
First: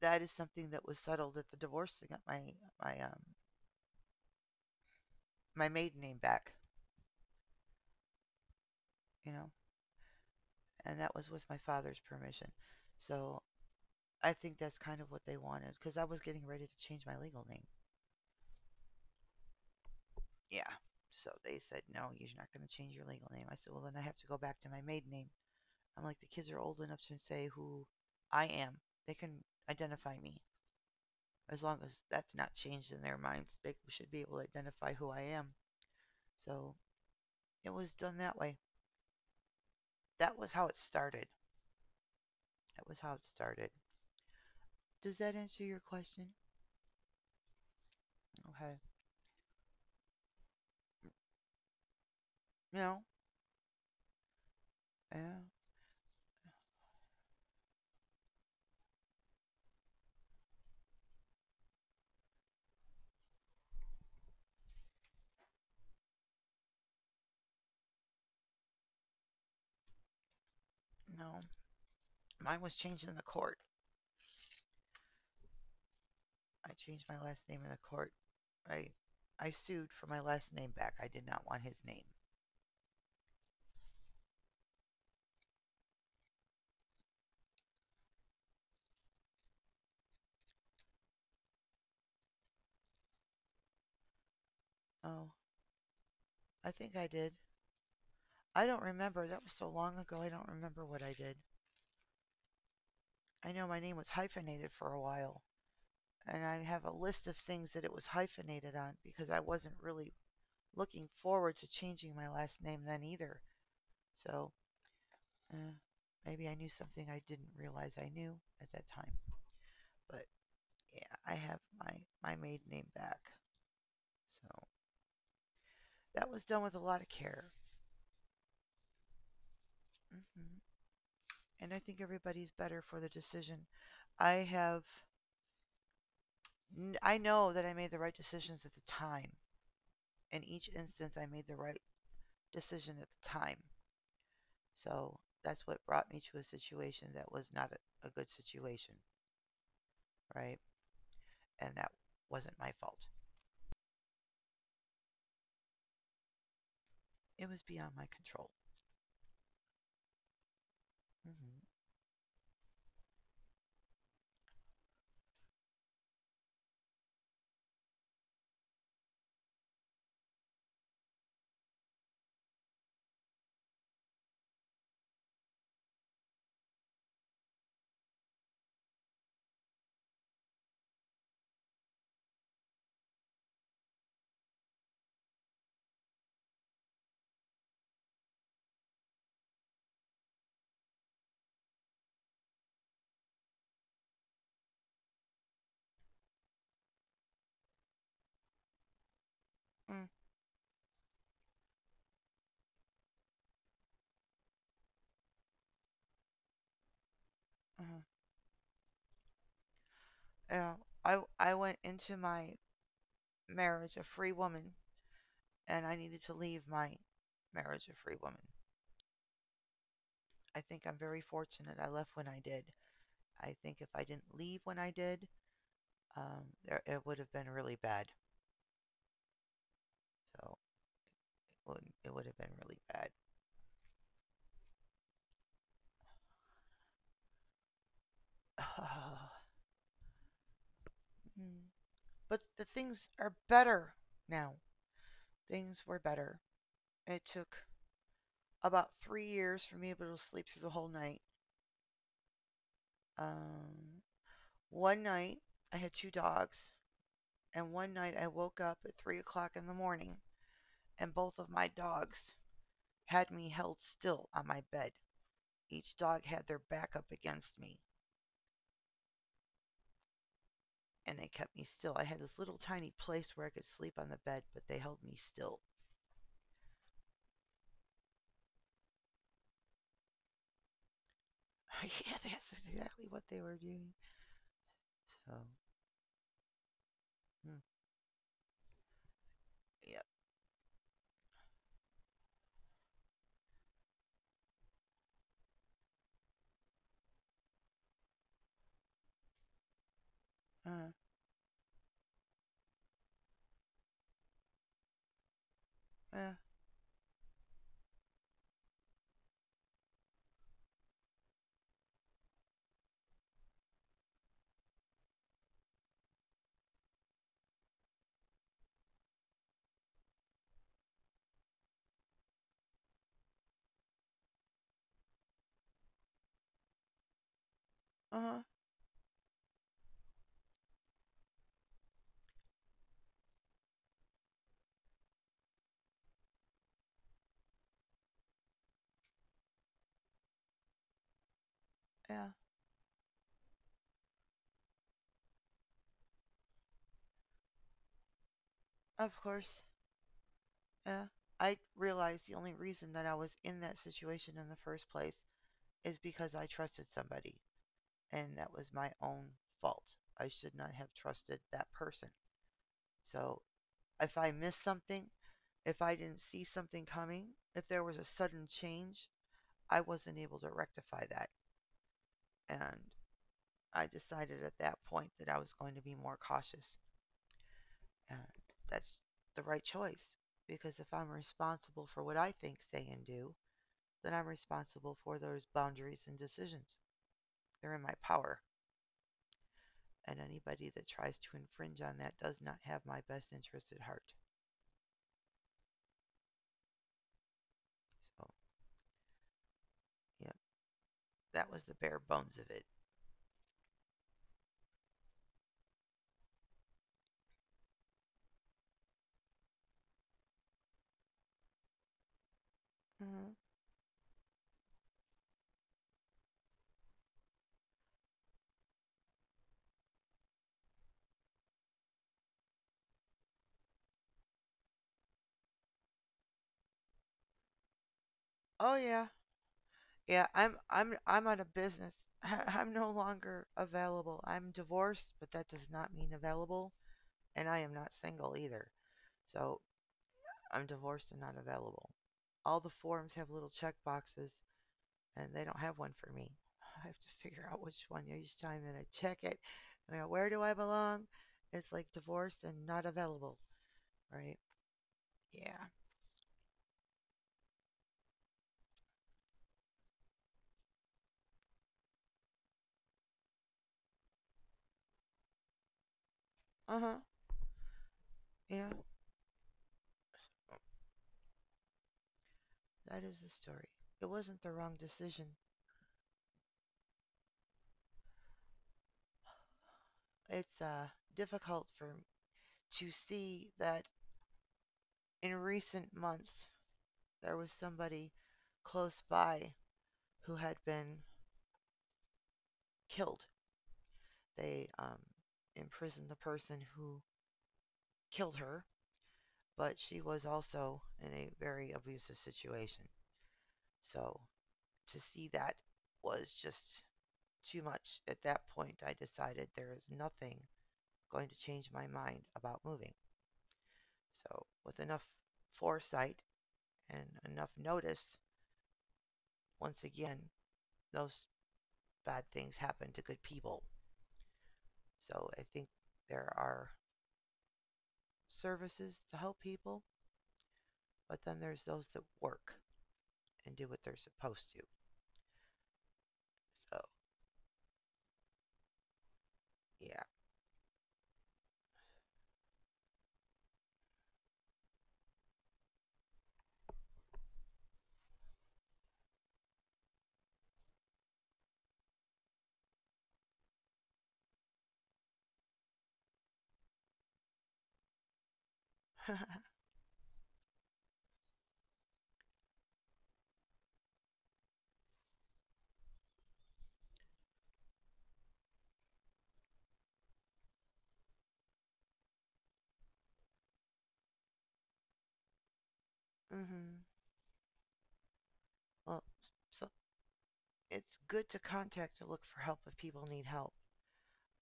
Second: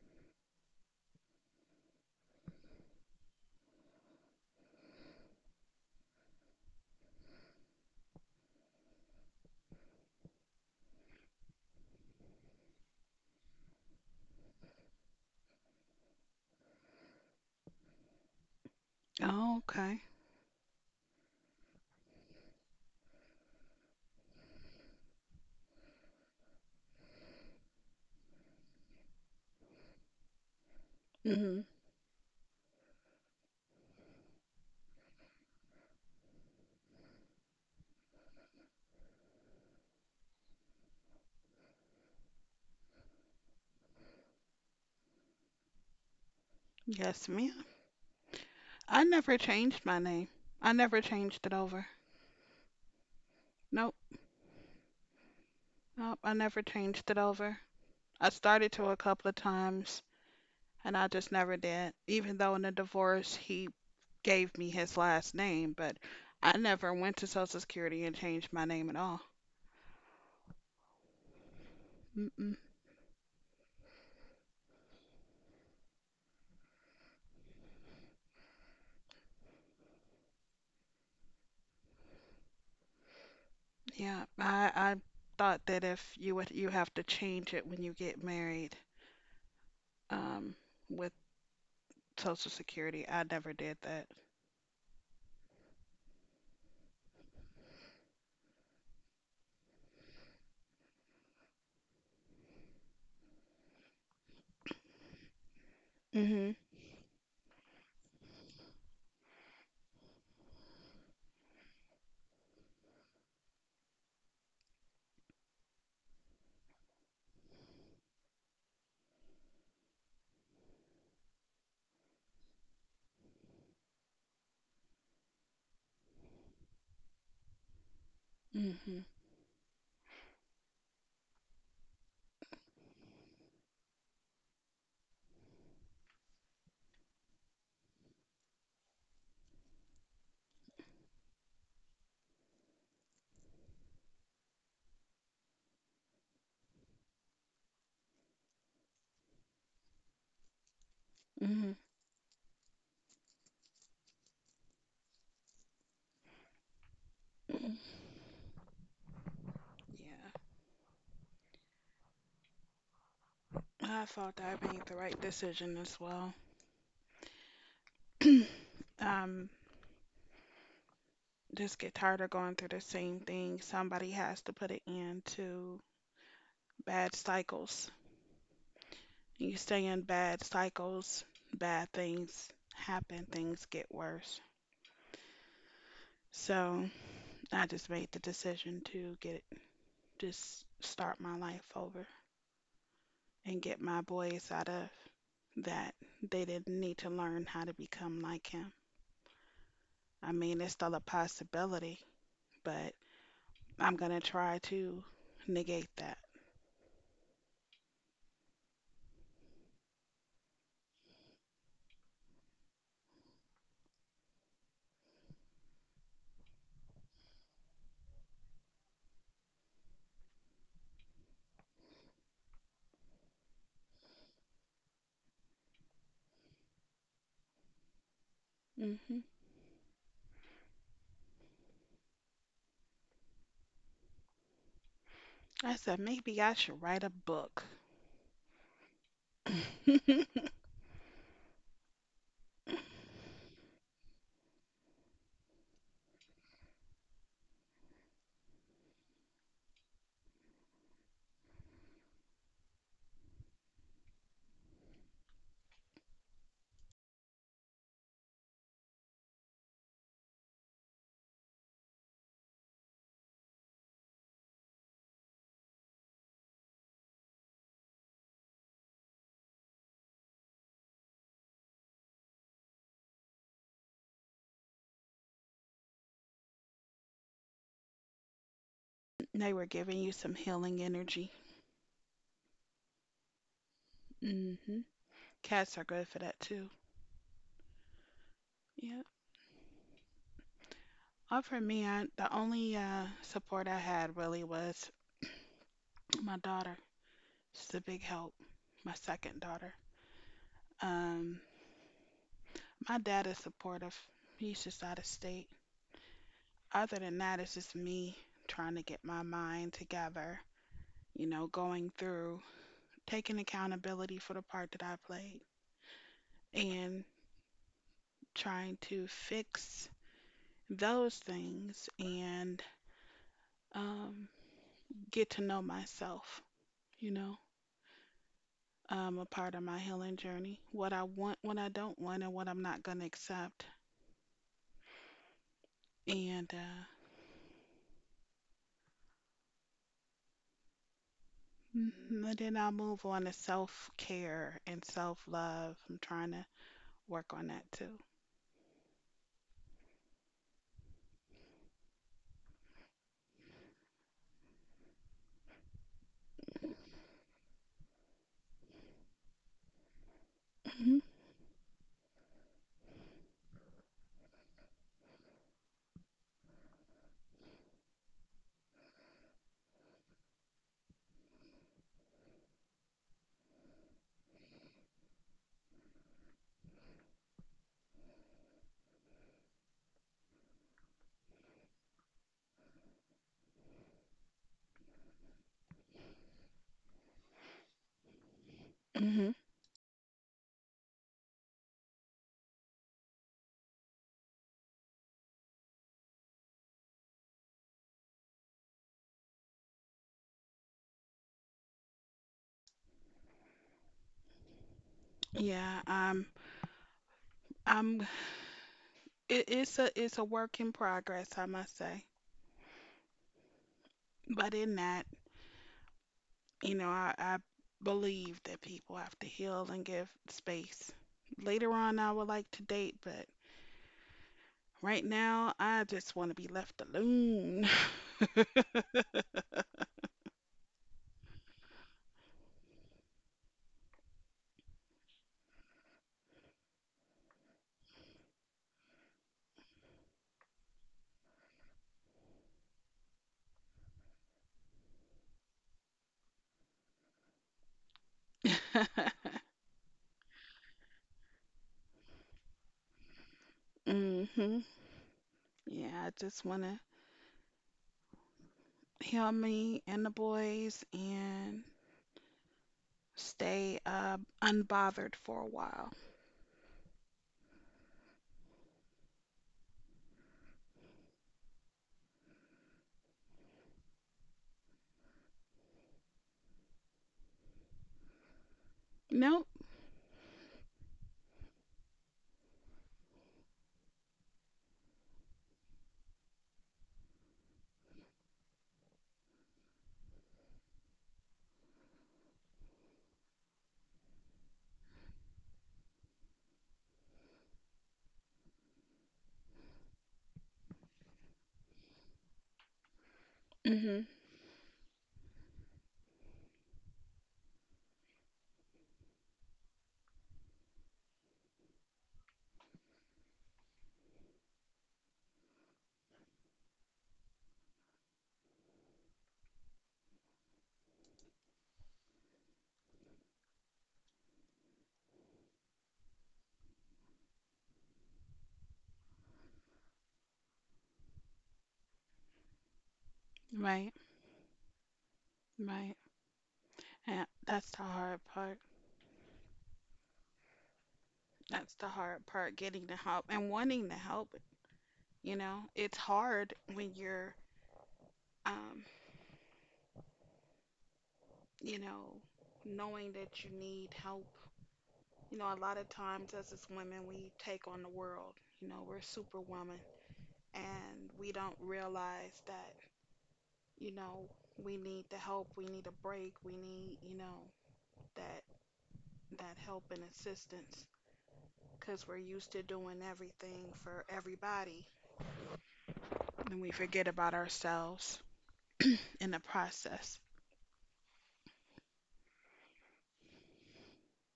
[SPEAKER 2] that is something that was settled at the divorce. I got my um my maiden name back. You know, and that was with my father's permission. So I think that's kind of what they wanted because I was getting ready to change my legal name.
[SPEAKER 1] Oh, okay.
[SPEAKER 2] Yeah. So they said, no, you're not going to change your legal name. I said, well, then I have to go back to my maiden name. I'm like, the kids are old enough to say who I am. They can identify me. As
[SPEAKER 1] Mm-hmm.
[SPEAKER 2] long as that's not changed in their minds, they should be able to identify who I am. So it was done that way. That was how it started. That was how it started. Does that answer your question?
[SPEAKER 1] Yes, ma'am.
[SPEAKER 2] Okay.
[SPEAKER 1] I never changed my name. I never changed it over.
[SPEAKER 2] No.
[SPEAKER 1] Nope.
[SPEAKER 2] Yeah.
[SPEAKER 1] Nope. I never changed it over. I started to a couple of times, and I just never did. Even though in the divorce he gave me his last name, but I never went to Social Security and changed my name at all.
[SPEAKER 2] No.
[SPEAKER 1] Mm-mm.
[SPEAKER 2] Mine was changed in the court. I changed my last name in the court. I I sued for my last name back. I did not want his name.
[SPEAKER 1] Yeah, I thought that if you would you have to change it when you get married, um, with Social Security, I never did that.
[SPEAKER 2] Oh, I think I did. I don't remember. That was so long ago. I don't remember what I did. I know my name was hyphenated for a while, and
[SPEAKER 1] Mhm.
[SPEAKER 2] I have a list of things that it was hyphenated on because I wasn't really looking forward to changing my last name then either. So, uh, maybe I knew something I didn't realize I knew at that time. But yeah, I have my maiden name back. So, that was done with a lot of care.
[SPEAKER 1] Mhm.
[SPEAKER 2] hmm And I think everybody's better for the decision. I have, I know that I made the right decisions at the time. In each instance, I made the right decision at the time. So that's what brought me to a situation that was not a good situation, right? And
[SPEAKER 1] Mhm.
[SPEAKER 2] that wasn't my fault. It was
[SPEAKER 1] Mhm.
[SPEAKER 2] beyond my control.
[SPEAKER 1] Yeah,
[SPEAKER 2] hmm
[SPEAKER 1] I thought that I made the right decision as well. um, just get tired of going through the same thing. Somebody has to put an end to bad cycles. You stay in bad cycles, bad things happen, things get worse. So I just made the decision to get just start my life over and get my boys out of that. They didn't need to learn how to become like him.
[SPEAKER 2] mm
[SPEAKER 1] I mean, it's still a possibility, but I'm gonna try to negate that.
[SPEAKER 2] uh-huh. Yeah, I went into my marriage a free woman, and I needed to leave my marriage a free woman. I think I'm very fortunate I left when I did. I think if I didn't leave when I did, it would have been really bad.
[SPEAKER 1] Hmm.
[SPEAKER 2] So it would have been really bad.
[SPEAKER 1] I said maybe I should write a book.
[SPEAKER 2] But the things are better now. Things were better. It took about 3 years for me to be able to sleep through the whole night. Um, one night I had two dogs, and one night I woke up at 3 o'clock in the morning, and both of my dogs had me held still on my bed. Each dog had their back up against me, and they kept me still. I had this little tiny place where I could sleep on the bed, but they held me still.
[SPEAKER 1] They were giving you some healing energy.
[SPEAKER 2] Yeah, that's exactly what they were doing.
[SPEAKER 1] hmm
[SPEAKER 2] So,
[SPEAKER 1] Cats are good for that too.
[SPEAKER 2] hmm,
[SPEAKER 1] Yeah.
[SPEAKER 2] yep.
[SPEAKER 1] For me, I the only support I had really was my daughter. She's a big help. My second daughter.
[SPEAKER 2] Uh,
[SPEAKER 1] Um, my dad is supportive. He's just out of state.
[SPEAKER 2] yeah,
[SPEAKER 1] Other than that, it's just me trying to get my mind together. You know, going through, taking accountability for the part that I played, and trying to fix those things and um, get to know myself. You know.
[SPEAKER 2] uh, huh,
[SPEAKER 1] A part of my healing journey, what I want, what I don't want, and what I'm not going to accept. And
[SPEAKER 2] yeah,
[SPEAKER 1] mhm, then I'll move on to self care and self love. I'm trying to work on that too.
[SPEAKER 2] of course. Yeah. I realized the only reason that I was in that situation in the first place is because I trusted somebody, and that was my own fault. I should not have
[SPEAKER 1] hmm
[SPEAKER 2] trusted that person. So if I missed something, if I didn't see something coming, if there was a sudden change, I wasn't able to rectify that. And I decided at that point that I was going to be more cautious. And that's the right choice because if I'm responsible for what I think, say, and do, then I'm responsible for those boundaries and decisions. They're in my power.
[SPEAKER 1] hmm
[SPEAKER 2] And anybody that tries to infringe on that does not have my best interest at heart. So, yeah, that was the bare bones of it.
[SPEAKER 1] Yeah, I'm. It's a work in progress, I must say.
[SPEAKER 2] Mhm.
[SPEAKER 1] But in that, you know, I believe that people have to heal and give space. Later on, I would like to date, but right now, I just want to be left alone.
[SPEAKER 2] Oh, yeah. Yeah, I'm out of business. I'm no longer available. I'm divorced, but that does not mean available, and I am not single either. So, I'm divorced and not available. All the forms have little check boxes, and they don't have one for me. I have to figure out which one each time, and I check it. I go, where do I belong? It's like divorced and not available, right?
[SPEAKER 1] hmm
[SPEAKER 2] Yeah.
[SPEAKER 1] Yeah, I just want to heal me and the boys and stay unbothered for a while.
[SPEAKER 2] Uh huh. Yeah. That is the story. It wasn't the wrong decision.
[SPEAKER 1] Nope.
[SPEAKER 2] It's difficult for to see that in recent months there was somebody close by who had been killed. They imprisoned the person who killed her, but she was also in a very abusive situation.
[SPEAKER 1] hmm
[SPEAKER 2] So to see that was just too much. At that point, I decided there is nothing going to change my mind about moving. So with enough foresight and enough notice, once again, those bad things happen to good people. So I think there are services to help people, but then there's those that work and do what
[SPEAKER 1] Right,
[SPEAKER 2] they're supposed to.
[SPEAKER 1] right.
[SPEAKER 2] So
[SPEAKER 1] Yeah, that's the hard part.
[SPEAKER 2] yeah.
[SPEAKER 1] That's the hard part, getting the help and wanting the help. You know, it's hard when you're, um, you know, Knowing that you need help. You know, a lot of times as women, we take on the world. You know, we're superwoman. And we don't realize that, you know, we need the help, we need a break, we need, you know, that help and assistance, because we're used to doing everything for everybody and we
[SPEAKER 2] hmm
[SPEAKER 1] forget about ourselves
[SPEAKER 2] Well,
[SPEAKER 1] in the
[SPEAKER 2] so
[SPEAKER 1] process.
[SPEAKER 2] it's good to contact to look for help if people need help,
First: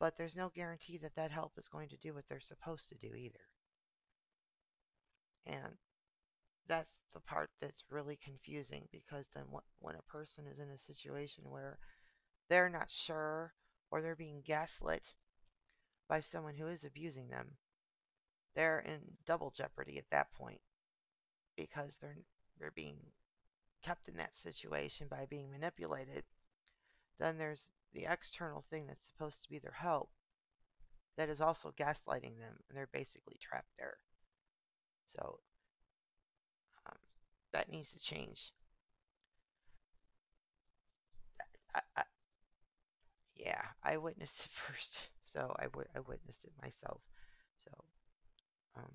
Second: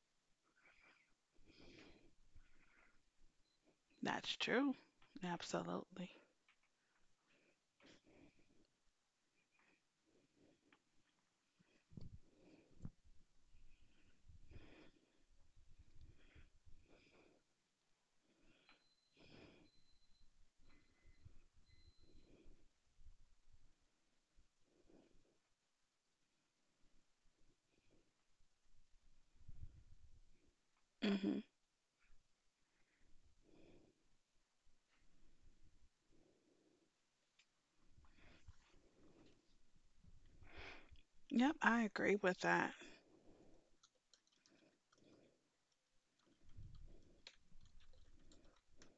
[SPEAKER 2] but there's no guarantee that that help is going to do what they're supposed to do either.
[SPEAKER 1] That's true,
[SPEAKER 2] And
[SPEAKER 1] absolutely.
[SPEAKER 2] that's the part that's really confusing because then when a person is in a situation where they're not sure or they're being gaslit by someone who is abusing them, they're in double jeopardy at that point because they're being kept in that situation by being manipulated. Then there's the external thing that's supposed to be their help that
[SPEAKER 1] hmm
[SPEAKER 2] is also gaslighting them, and they're basically trapped there. So um, that needs to change.
[SPEAKER 1] yep, I
[SPEAKER 2] I, I,
[SPEAKER 1] agree with that.
[SPEAKER 2] yeah, I witnessed it first, so I witnessed it myself. So um,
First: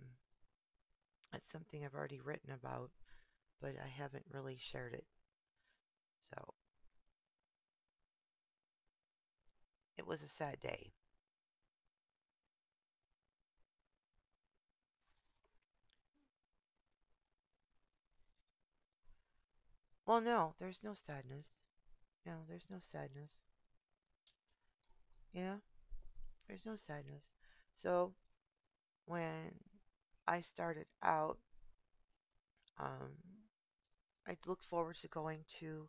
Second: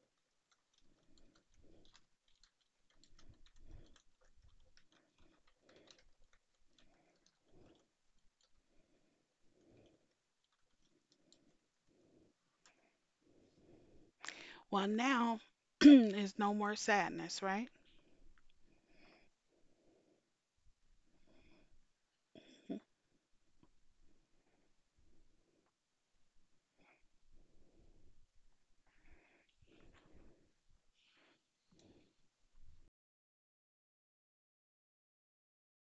[SPEAKER 2] it's something I've already written about, but I haven't really shared it. So it was a sad day.
[SPEAKER 1] Well, now is no more sadness, right?
[SPEAKER 2] Well, no, there's no sadness. No, there's no sadness. You know, there's no sadness. So when I started out, um, I looked forward to going to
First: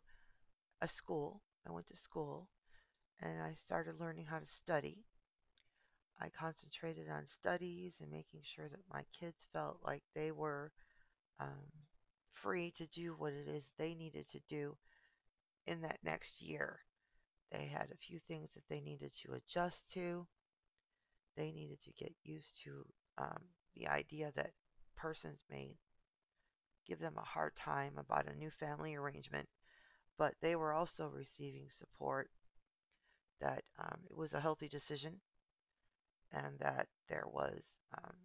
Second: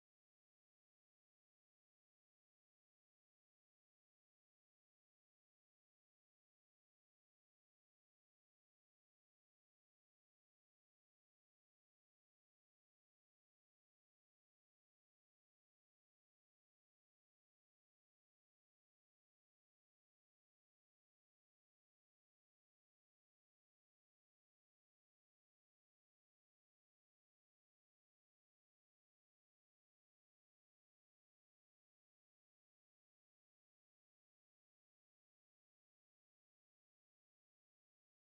[SPEAKER 2] a school. I went to school and I started learning how to study. I concentrated on studies and making sure that my kids felt like they were um, free to do what it is they needed to do in that next year. They had a few things that they needed to adjust to. They needed to get used to um, the idea that persons may give them a hard time about a new family arrangement, but they were also receiving support that it was a healthy decision and that there was um,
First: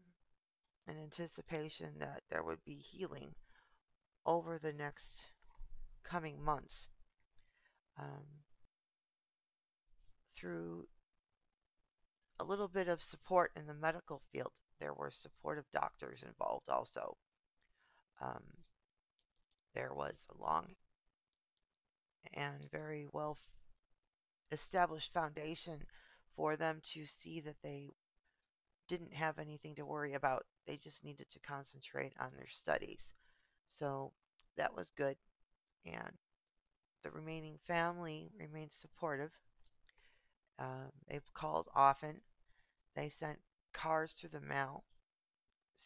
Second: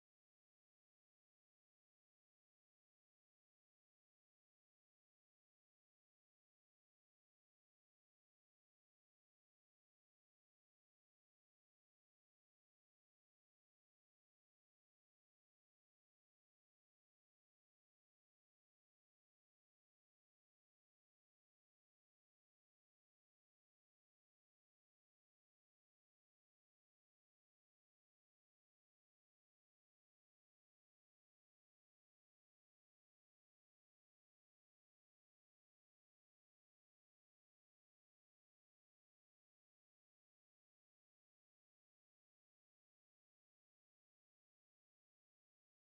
[SPEAKER 2] an anticipation that there would be healing over the next coming months um, through a little bit of support in the medical field. There were supportive doctors involved also. Um, there was a long and very well established foundation for them to see that they didn't have anything to worry about. They just needed to concentrate on their studies. So that was good. And the remaining family remained supportive. They've called often. They sent cars through the mail,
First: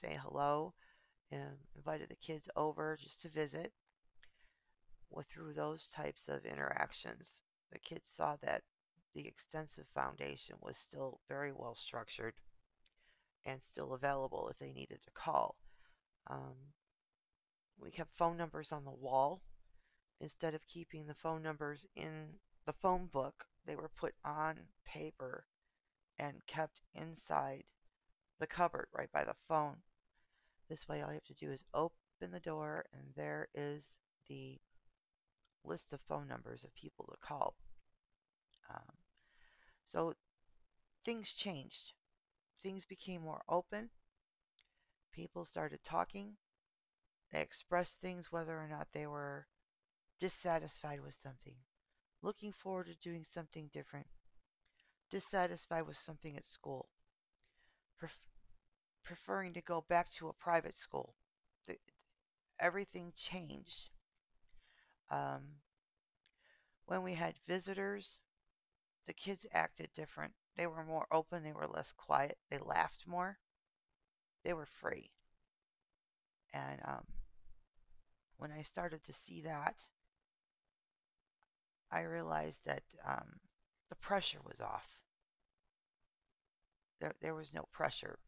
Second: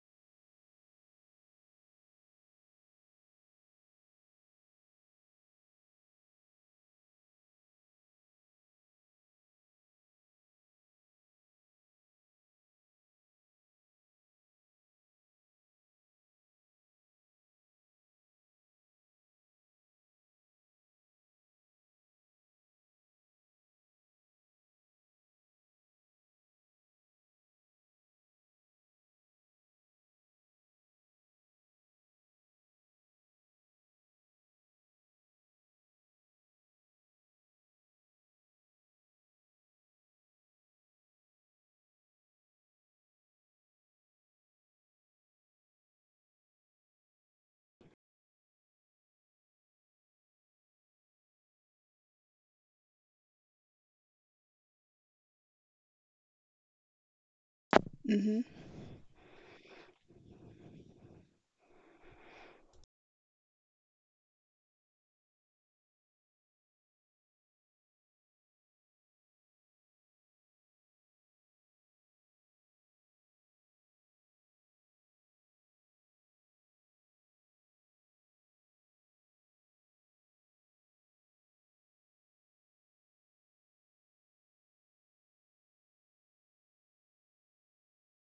[SPEAKER 2] say hello, and invited the kids over just to visit. Well, through those types of interactions, the kids saw that the extensive foundation was still very well structured and still available if they needed to call. Um, we kept phone numbers on the wall instead of keeping the phone numbers in the phone book. They were put on paper and kept inside the cupboard right by the phone. This way, all you have to do is open the door, and there is the list of phone numbers of people to call. Um, so things changed. Things became more open. People started talking. They expressed things, whether or not they were dissatisfied with something, looking forward to doing something different, dissatisfied with something at school, pref-
[SPEAKER 1] hmm
[SPEAKER 2] preferring to go back to a private school. The, everything changed. Um, when we had visitors, the kids acted different. They were more open, they were less quiet, they laughed more, they were free. And when I started to see that, I realized that um, the pressure was off. There was no pressure.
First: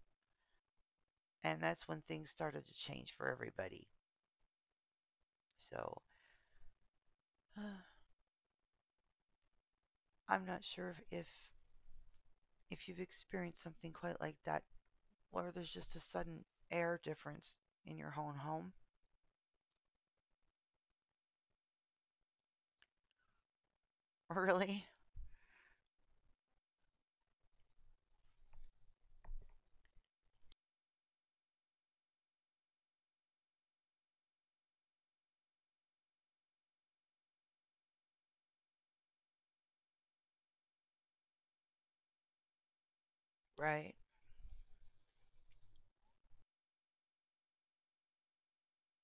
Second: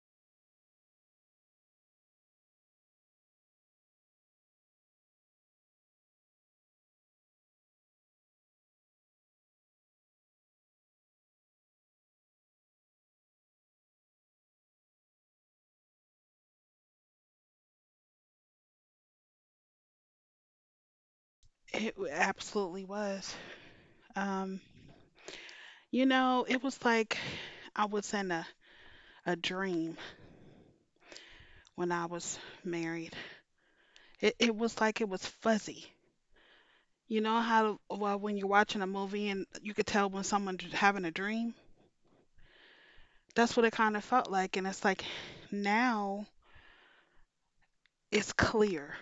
[SPEAKER 2] And that's when things started to change for everybody. So I'm not sure if you've experienced something quite like that, or there's just a sudden air difference in your own home.
[SPEAKER 1] Absolutely was. um
[SPEAKER 2] Really?
[SPEAKER 1] You know, it was like I was in a dream when I was married. It was like it was fuzzy. You know how, well, when you're watching a movie and you could tell when someone's having a dream? That's what it
[SPEAKER 2] Right.
[SPEAKER 1] kind of felt like. And it's like now it's clear.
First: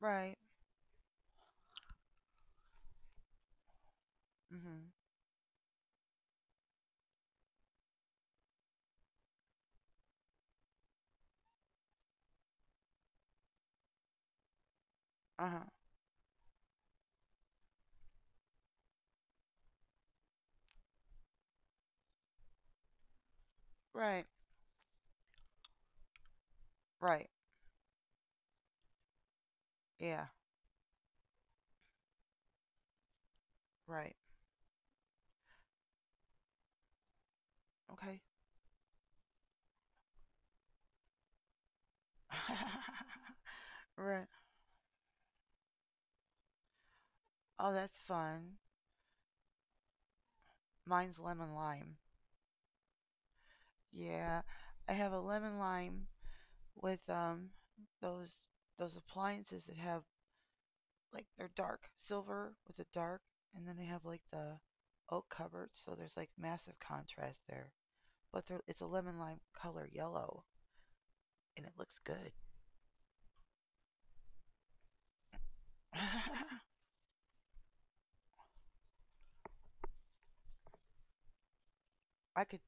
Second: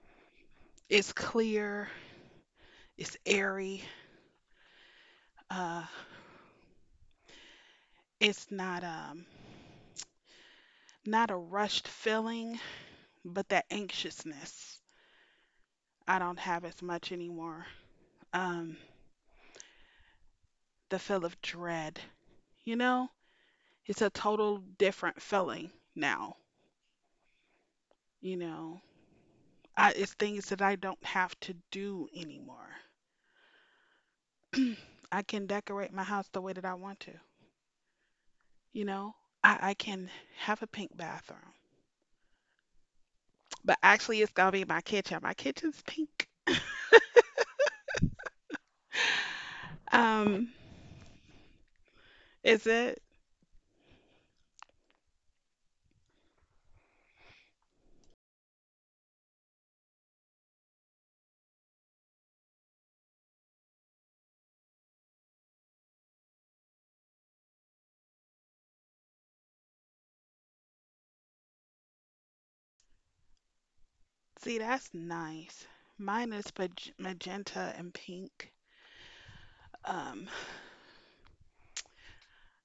[SPEAKER 2] Right.
[SPEAKER 1] It's clear. It's airy.
[SPEAKER 2] Mhm.
[SPEAKER 1] Uh, it's not not a rushed feeling, but that anxiousness.
[SPEAKER 2] Uh huh.
[SPEAKER 1] I don't have as much anymore. Um, the feel of dread. You know, it's a
[SPEAKER 2] Right.
[SPEAKER 1] total different feeling now.
[SPEAKER 2] Right.
[SPEAKER 1] You know, it's
[SPEAKER 2] Yeah.
[SPEAKER 1] things that I don't have to do anymore.
[SPEAKER 2] Right.
[SPEAKER 1] I can decorate my house the way that I want to.
[SPEAKER 2] Okay.
[SPEAKER 1] You know, I can have a pink bathroom, but actually,
[SPEAKER 2] Right.
[SPEAKER 1] it's gonna be my kitchen. My kitchen's pink.
[SPEAKER 2] Oh, that's fun.
[SPEAKER 1] Um,
[SPEAKER 2] Mine's lemon lime.
[SPEAKER 1] is it?
[SPEAKER 2] Yeah, I have a lemon lime with those those appliances that have like they're dark silver with the dark, and then they have like the oak cupboard, so there's like massive contrast there. But they it's a lemon lime color yellow, and it looks good.
[SPEAKER 1] See, that's nice. Mine is magenta and pink. Um,
[SPEAKER 2] I could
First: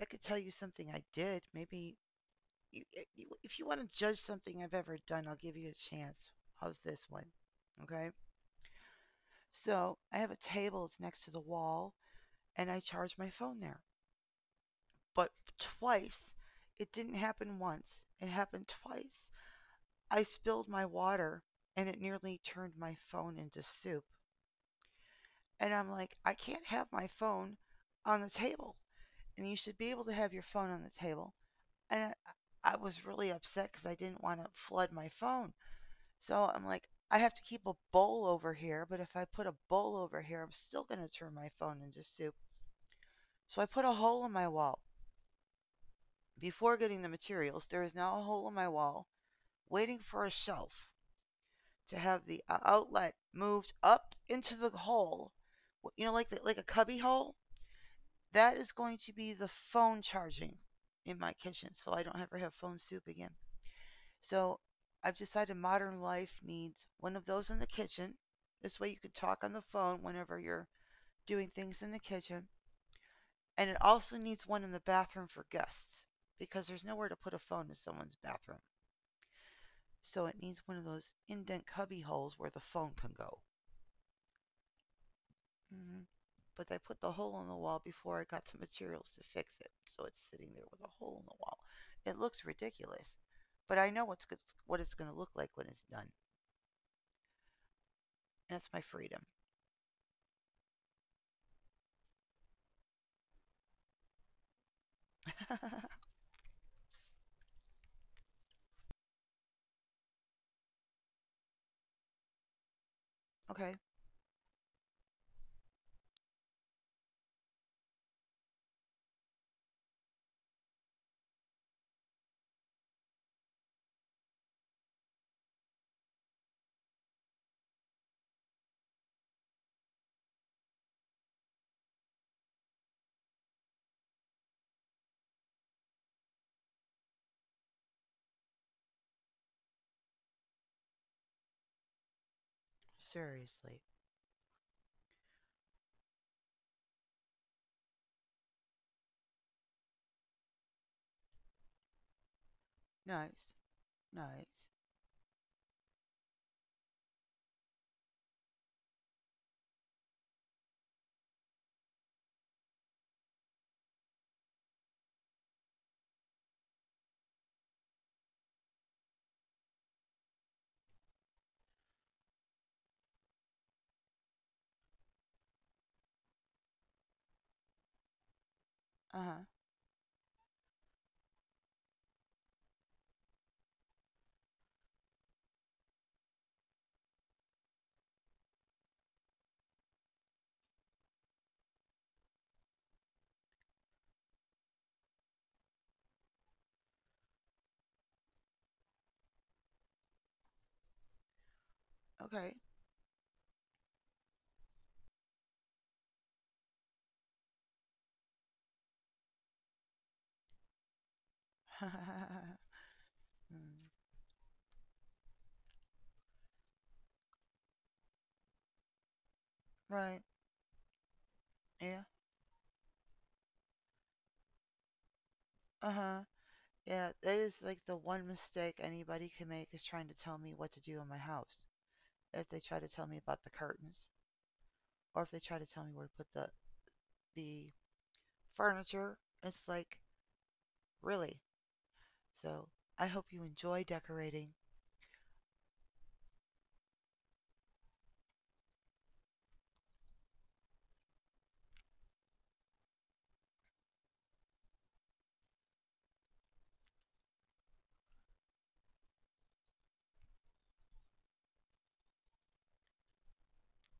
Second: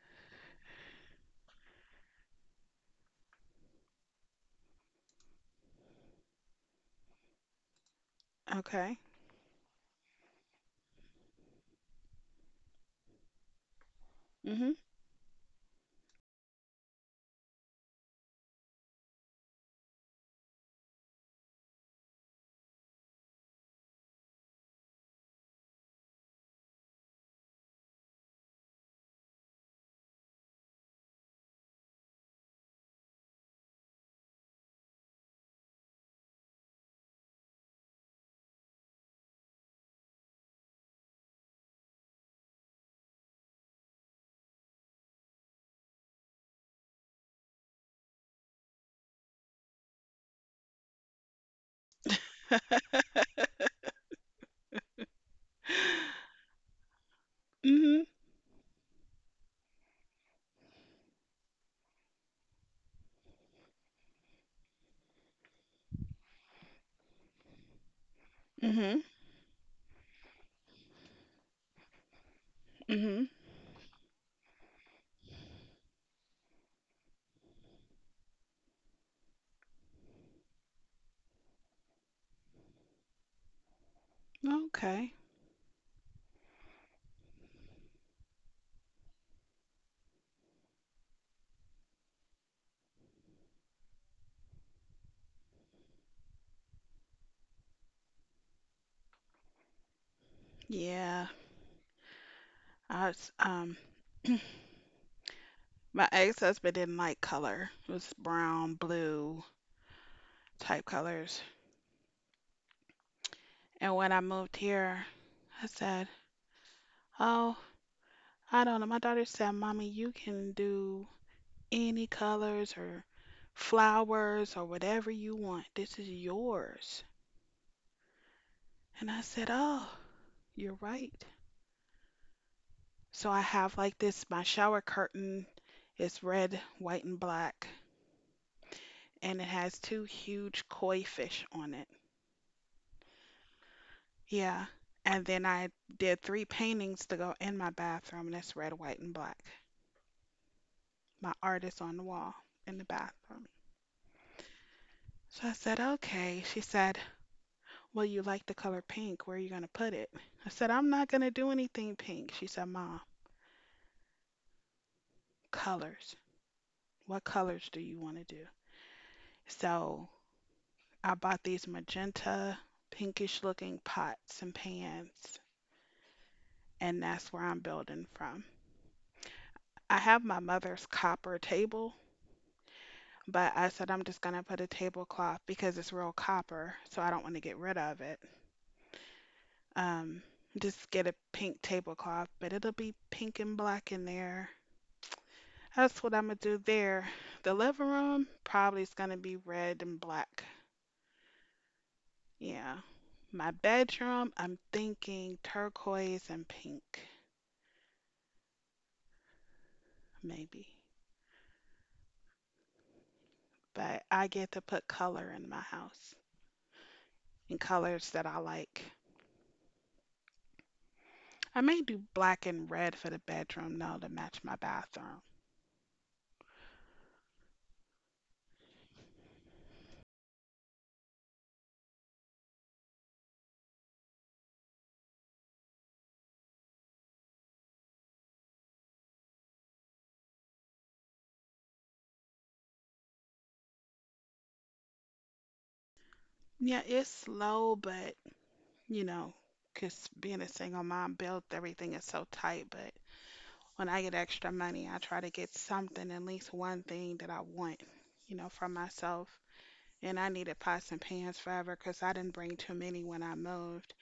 [SPEAKER 2] I could tell you something I did. Maybe you, if you want to judge something I've ever done, I'll give you a chance. How's this one? Okay.
[SPEAKER 1] okay.
[SPEAKER 2] So I have a table. It's next to the wall, and I charge my phone there.
[SPEAKER 1] Mhm.
[SPEAKER 2] But twice, it didn't happen once. It happened twice. I spilled my water and it nearly turned my phone into soup. And I'm like, I can't have my phone on the table. And you should be able to have your phone on the table. And I was really upset because I didn't want to flood my phone. So I'm like, I have to keep a bowl over here, but if I put a bowl over here, I'm still going to turn my phone into soup. So I put a hole in my wall. Before getting the materials, there is now a hole in my wall waiting for a shelf to have the outlet moved up into the hole, you know, like like a cubby hole.
[SPEAKER 1] Mhm.
[SPEAKER 2] That is going to be the phone charging in my kitchen, so I don't ever have phone soup again. So I've decided modern life needs one of those in the kitchen. This way you
[SPEAKER 1] Mhm.
[SPEAKER 2] can talk on the phone whenever you're doing things in the kitchen.
[SPEAKER 1] Mhm.
[SPEAKER 2] And it also needs one in the bathroom for guests because there's nowhere to put a phone in someone's bathroom. So it needs one of those indent cubby holes where the phone can go.
[SPEAKER 1] Okay.
[SPEAKER 2] hmm but I put the hole in the wall before I got the materials to fix it. So it's sitting there with a hole in the wall. It looks ridiculous, but I know what it's going to look like when it's done. And that's my freedom.
[SPEAKER 1] Yeah, I was, my ex-husband didn't like color. It was brown, blue type colors.
[SPEAKER 2] Okay,
[SPEAKER 1] And when I moved here, I said, "Oh, I don't know." My daughter said, "Mommy, you can do any colors or flowers or whatever you want. This is yours." And I said, "Oh, you're right." So I have like this, my shower curtain is red, white, and black, and it has two huge koi fish on it.
[SPEAKER 2] seriously.
[SPEAKER 1] Yeah. And then I did three paintings to go in my bathroom, and it's red, white, and black. My art is on the wall in the bathroom.
[SPEAKER 2] Nice, nice.
[SPEAKER 1] So I said, okay. She said, well, you like the color pink. Where are you going to put it? I said, I'm not going to do anything pink. She said, Mom, colors. What colors do you want to do? So I bought these magenta, pinkish looking pots and pans, and that's where I'm building from.
[SPEAKER 2] Uh huh.
[SPEAKER 1] I have my mother's copper table. But I said I'm just gonna put a tablecloth because it's real copper, so I don't want to get rid of it. Um, just get a pink tablecloth, but it'll be pink and black in there. That's what I'm gonna do there. The living room probably is gonna be red and black.
[SPEAKER 2] Okay.
[SPEAKER 1] Yeah. My bedroom, I'm thinking turquoise and pink, maybe. But I get to put color in my house and colors that I like.
[SPEAKER 2] Right.
[SPEAKER 1] I may do
[SPEAKER 2] Yeah.
[SPEAKER 1] black and red for the bedroom, though, to match my bathroom.
[SPEAKER 2] Uh huh. Yeah, that is like the one mistake anybody can make is trying to tell me what to do in my house. If they try to tell me about the curtains, or if they try to tell me where to put the furniture. It's like, really. So I hope you enjoy decorating.
[SPEAKER 1] Yeah, it's slow, but you know, 'cause being a single mom built everything is so tight. But when I get extra money, I try to get something, at least one thing that I want, you know, for myself. And I needed pots and pans forever 'cause I didn't bring too many when I moved.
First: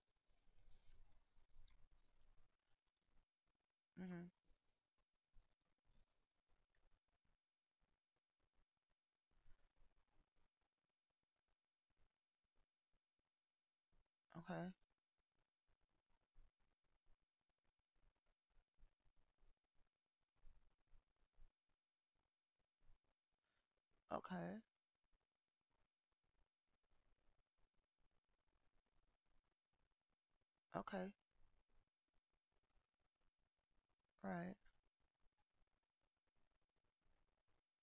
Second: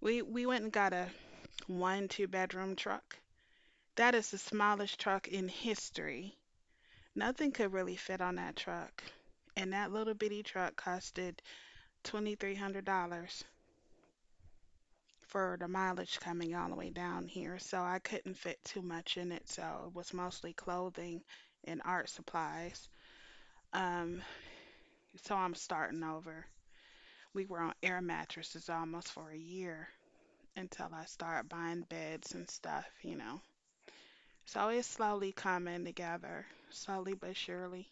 [SPEAKER 1] We went and got a one two bedroom truck. That is
[SPEAKER 2] Mhm.
[SPEAKER 1] the smallest truck in history. Nothing could really fit on that truck. And that little bitty truck costed $2,300
[SPEAKER 2] Okay.
[SPEAKER 1] for the mileage coming all the way down here, so I couldn't fit too much in it. So it was mostly clothing and art supplies. Um,
[SPEAKER 2] Okay.
[SPEAKER 1] so I'm starting over. We were on air mattresses almost for a year until I
[SPEAKER 2] Okay.
[SPEAKER 1] started buying beds and stuff, you know.
[SPEAKER 2] Right.
[SPEAKER 1] So it's slowly coming together, slowly but surely,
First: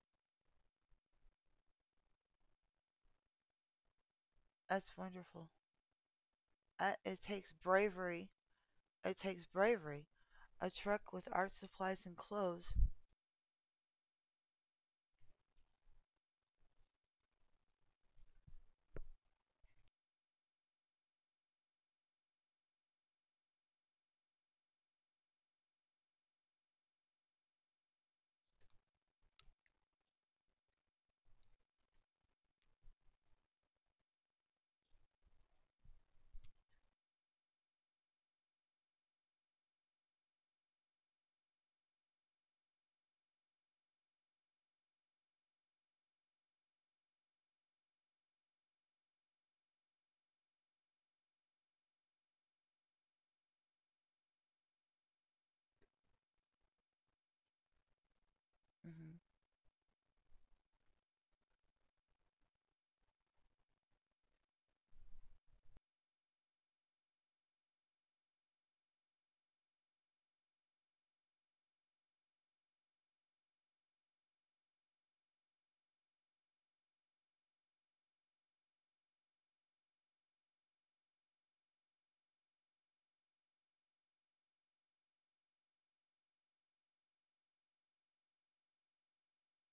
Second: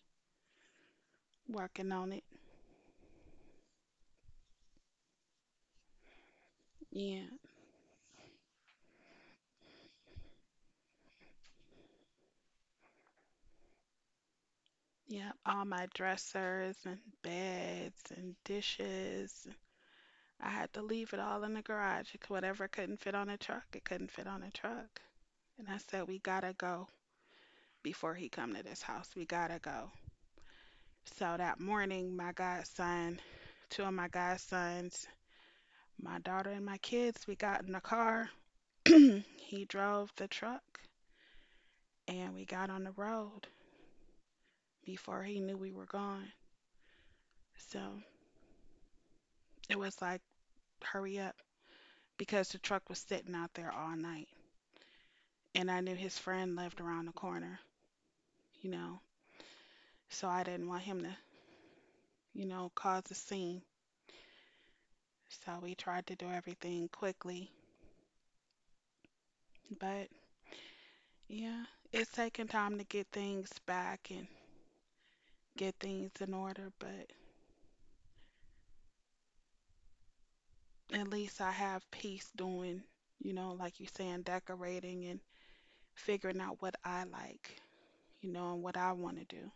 [SPEAKER 1] working on it.
[SPEAKER 2] That's wonderful. It
[SPEAKER 1] Yeah,
[SPEAKER 2] takes bravery. It takes bravery. A truck with art supplies and clothes.
[SPEAKER 1] yeah. All my dressers and beds and dishes, I had to leave it all in the garage. Whatever couldn't fit on a truck, it couldn't fit on a truck. And I said, we gotta go before he come to this house. We gotta go. So that morning, my godson, two of my godsons, my daughter and my kids, we got in the car. He drove the truck and we got on the road before he knew we were gone. So it was like, hurry up because the truck was sitting out there all night. And I knew his friend lived around the corner, you know.
[SPEAKER 2] Mhm.
[SPEAKER 1] So I didn't want him to, you know, cause a scene. So we tried to do everything quickly. But yeah, it's taking time to get things back and get things in order. But at least I have peace doing, you know, like you saying, decorating and figuring out what I like, you know, and what I want to do.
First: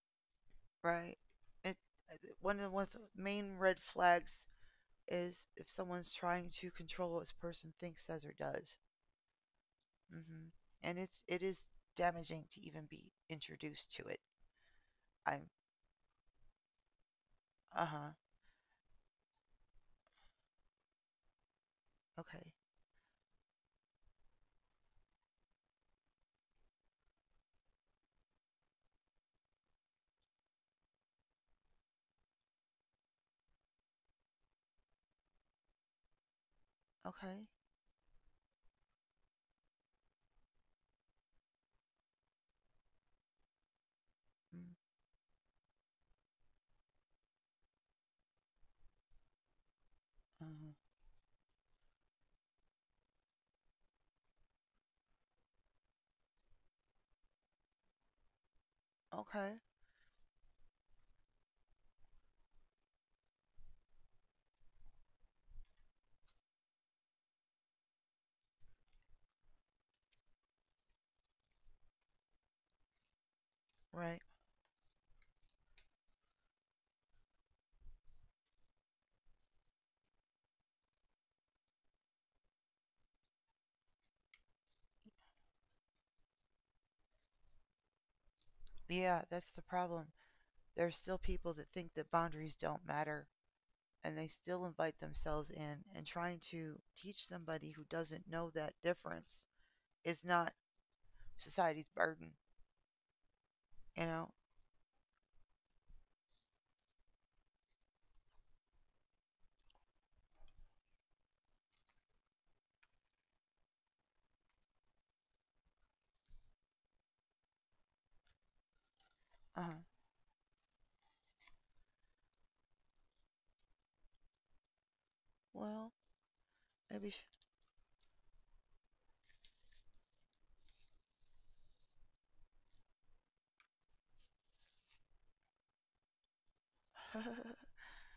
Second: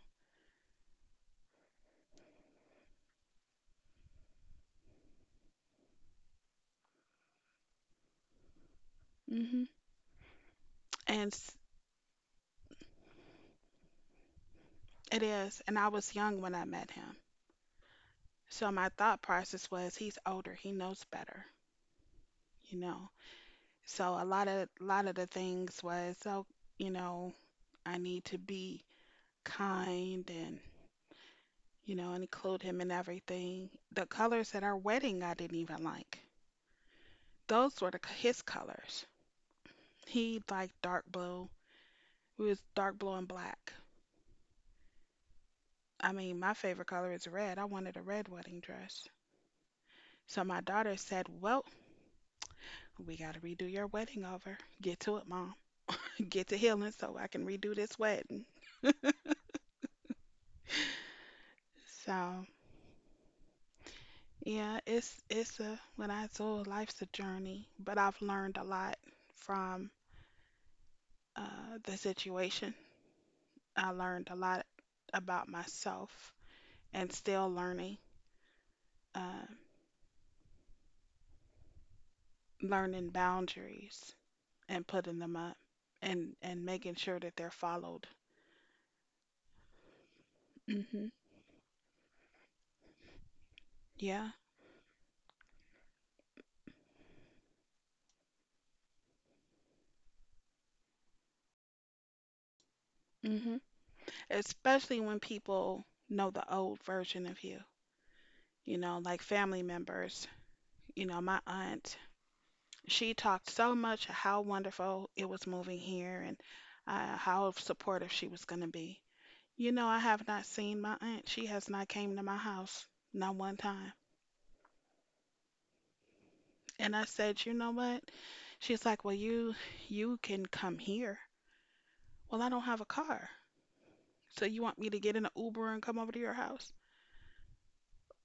[SPEAKER 2] Right. It one of the main red flags is if someone's trying to control what this person thinks, says, or does.
[SPEAKER 1] hmm
[SPEAKER 2] Hmm. And
[SPEAKER 1] And
[SPEAKER 2] it
[SPEAKER 1] s-
[SPEAKER 2] is damaging to even be introduced to it.
[SPEAKER 1] it
[SPEAKER 2] I'm
[SPEAKER 1] is. And I was young when I met him.
[SPEAKER 2] Uh huh.
[SPEAKER 1] So my thought process was he's older, he knows better,
[SPEAKER 2] Okay.
[SPEAKER 1] you know. So a lot of the things was, oh, you know, I need to be kind and, you know, and include him in everything. The colors at our wedding I didn't even like.
[SPEAKER 2] Okay.
[SPEAKER 1] Those were his colors. He liked dark blue. It was dark blue and black.
[SPEAKER 2] Mm,
[SPEAKER 1] I mean, my favorite color is red. I wanted a red wedding dress. So my
[SPEAKER 2] uh-huh.
[SPEAKER 1] daughter said, "Well, we got to redo your wedding over. Get to it, mom. Get to healing so I can redo this wedding."
[SPEAKER 2] Okay.
[SPEAKER 1] So yeah, it's a when I told life's a journey, but I've learned a lot from the situation. I
[SPEAKER 2] Right.
[SPEAKER 1] learned a lot about myself and still learning, uh, learning boundaries and putting them up and making sure that they're followed.
[SPEAKER 2] Yeah, that's the problem. There are
[SPEAKER 1] hmm
[SPEAKER 2] still people that think that boundaries don't matter, and they
[SPEAKER 1] Yeah.
[SPEAKER 2] still invite themselves in. And trying to teach somebody who doesn't know that difference is not society's burden.
[SPEAKER 1] hmm
[SPEAKER 2] You know.
[SPEAKER 1] Especially when people know the old version of you, you know, like family members. You know, my aunt, she talked so much how wonderful it was moving here and how supportive she was going to be.
[SPEAKER 2] Uh
[SPEAKER 1] You know,
[SPEAKER 2] huh.
[SPEAKER 1] I have not seen my aunt. She has not came to my house, not one time.
[SPEAKER 2] Well,
[SPEAKER 1] And I
[SPEAKER 2] maybe.
[SPEAKER 1] said, you know what? She's like, well, you can come here. Well, I don't have a car, so you want me to get in an Uber and come over to your house?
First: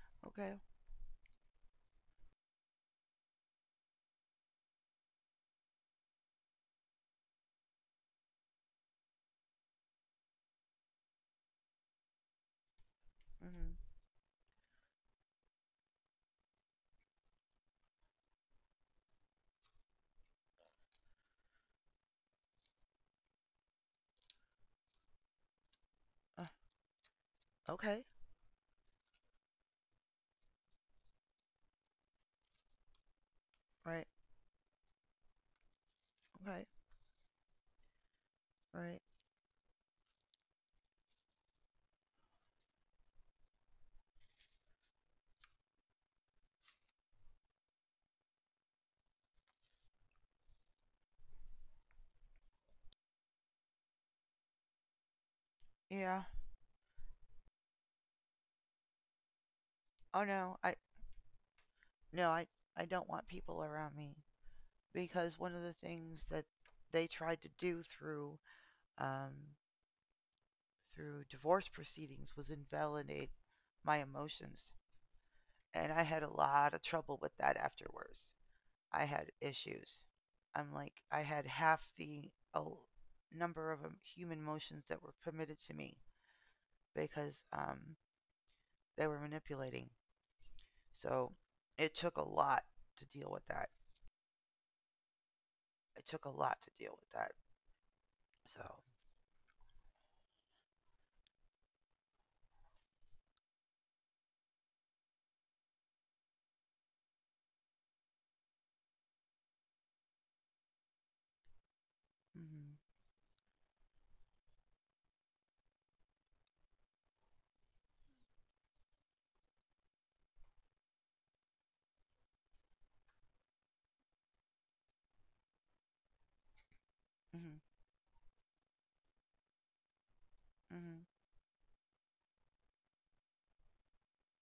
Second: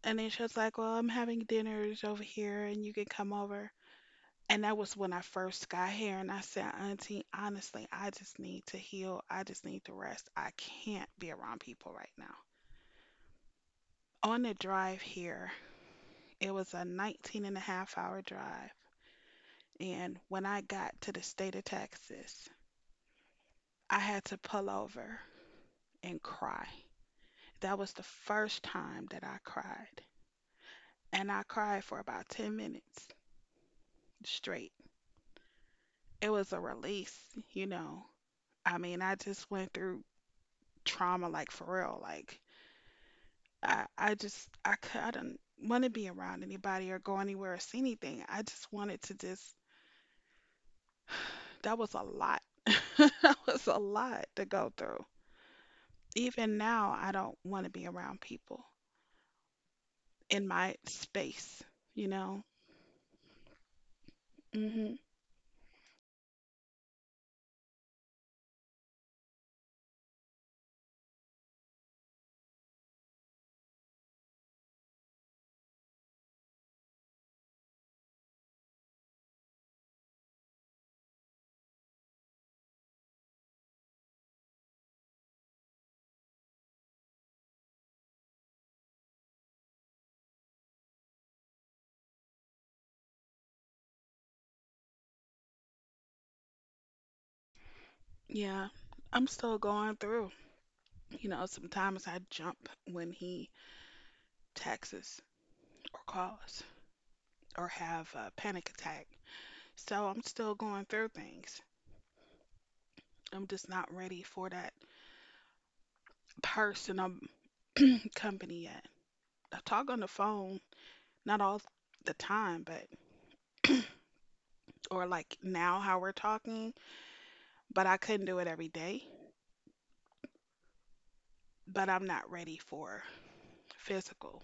[SPEAKER 1] And then she
[SPEAKER 2] Okay.
[SPEAKER 1] was like, well, I'm having dinners over here, and you can come over. And that was when I first got here, and I said, Auntie, honestly, I just need to heal. I just need to rest. I can't be around people right now.
[SPEAKER 2] Mm-hmm.
[SPEAKER 1] On the drive here, it was a 19 and a half hour drive. And when I got to the state of Texas, I had to pull over and
[SPEAKER 2] Uh,
[SPEAKER 1] cry. That was the
[SPEAKER 2] okay.
[SPEAKER 1] first time that I cried. And I cried for about 10 minutes
[SPEAKER 2] Right.
[SPEAKER 1] straight. It was a
[SPEAKER 2] Okay.
[SPEAKER 1] release, you know. I mean,
[SPEAKER 2] Right.
[SPEAKER 1] I just went through trauma like for real. Like, I just I could I did not want to be around anybody or go anywhere or see anything. I just wanted to just that was a lot. That was a lot to go through.
[SPEAKER 2] Yeah.
[SPEAKER 1] Even now, I don't want to be around people
[SPEAKER 2] Oh
[SPEAKER 1] in
[SPEAKER 2] no. I
[SPEAKER 1] my space, you
[SPEAKER 2] No.
[SPEAKER 1] know.
[SPEAKER 2] I don't want people around me
[SPEAKER 1] hmm
[SPEAKER 2] because one of the things that they tried to do through um, through divorce proceedings was invalidate my emotions. And I had a lot of trouble with that afterwards. I had issues. I'm like, I had half the number of human emotions that were permitted to me because they were manipulating. So it took a lot to deal with that. It took a lot to deal with that.
[SPEAKER 1] Yeah.
[SPEAKER 2] So,
[SPEAKER 1] I'm still going through. You know, sometimes I jump when he texts or calls or have a panic attack. So I'm still going through things.
[SPEAKER 2] mhm,
[SPEAKER 1] I'm just not ready for that person. I'm company yet. I talk on the phone, not all the time, but or like now how we're talking,
[SPEAKER 2] mhm,
[SPEAKER 1] but I couldn't do it every day.
[SPEAKER 2] mhm,
[SPEAKER 1] But I'm not ready for physical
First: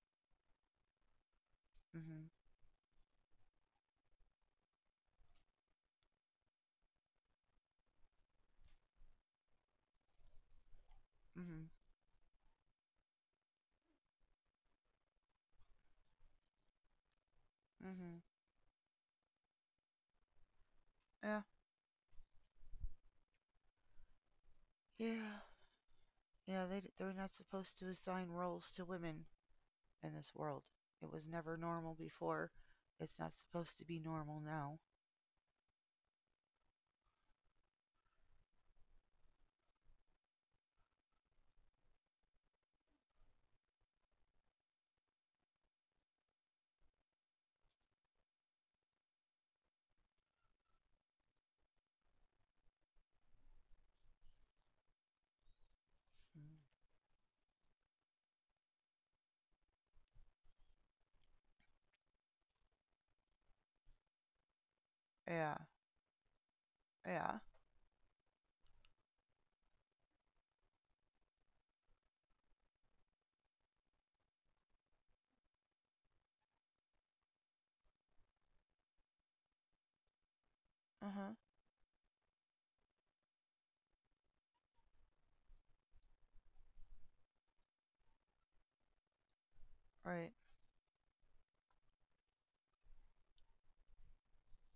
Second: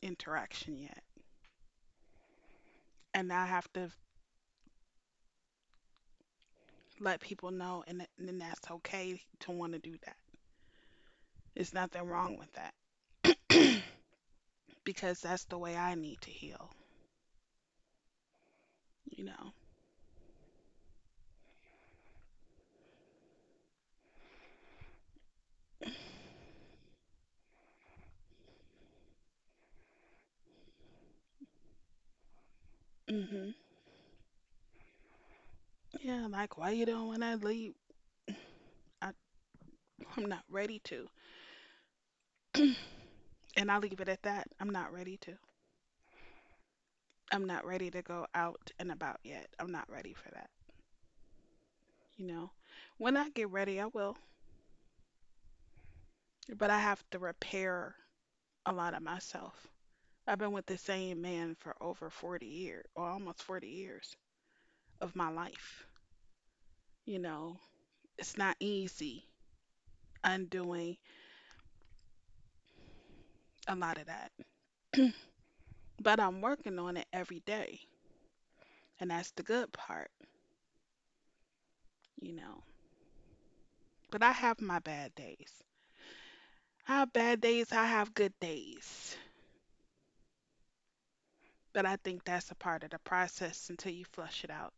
[SPEAKER 1] interaction yet.
[SPEAKER 2] mhm,
[SPEAKER 1] And I have to let people know, and then that's okay to want to do that.
[SPEAKER 2] mhm,
[SPEAKER 1] There's nothing wrong with that because that's the way I need to heal,
[SPEAKER 2] mhm.
[SPEAKER 1] you know.
[SPEAKER 2] Yeah, yeah. Yeah, they're not supposed to assign roles to women in this world. It was never normal before. It's not
[SPEAKER 1] Hmm
[SPEAKER 2] supposed to be normal now.
[SPEAKER 1] Yeah, like, why you don't want to leave? I, I'm not ready to. And I leave it at that. I'm not ready to. I'm not ready to go out and about yet. I'm not ready for that, you know. When I get ready, I will.
[SPEAKER 2] Mm.
[SPEAKER 1] But I have to repair a lot of myself. I've been with the same man for over 40 years, or almost 40 years of my
[SPEAKER 2] Yeah,
[SPEAKER 1] life. You
[SPEAKER 2] yeah,
[SPEAKER 1] know, it's not easy undoing a lot of that, but I'm working on it every day. And that's the good part,
[SPEAKER 2] uh huh,
[SPEAKER 1] you know. But I have my bad days. I have bad days, I have good days.
[SPEAKER 2] right.
[SPEAKER 1] But I think that's a part of the process until you flush it out.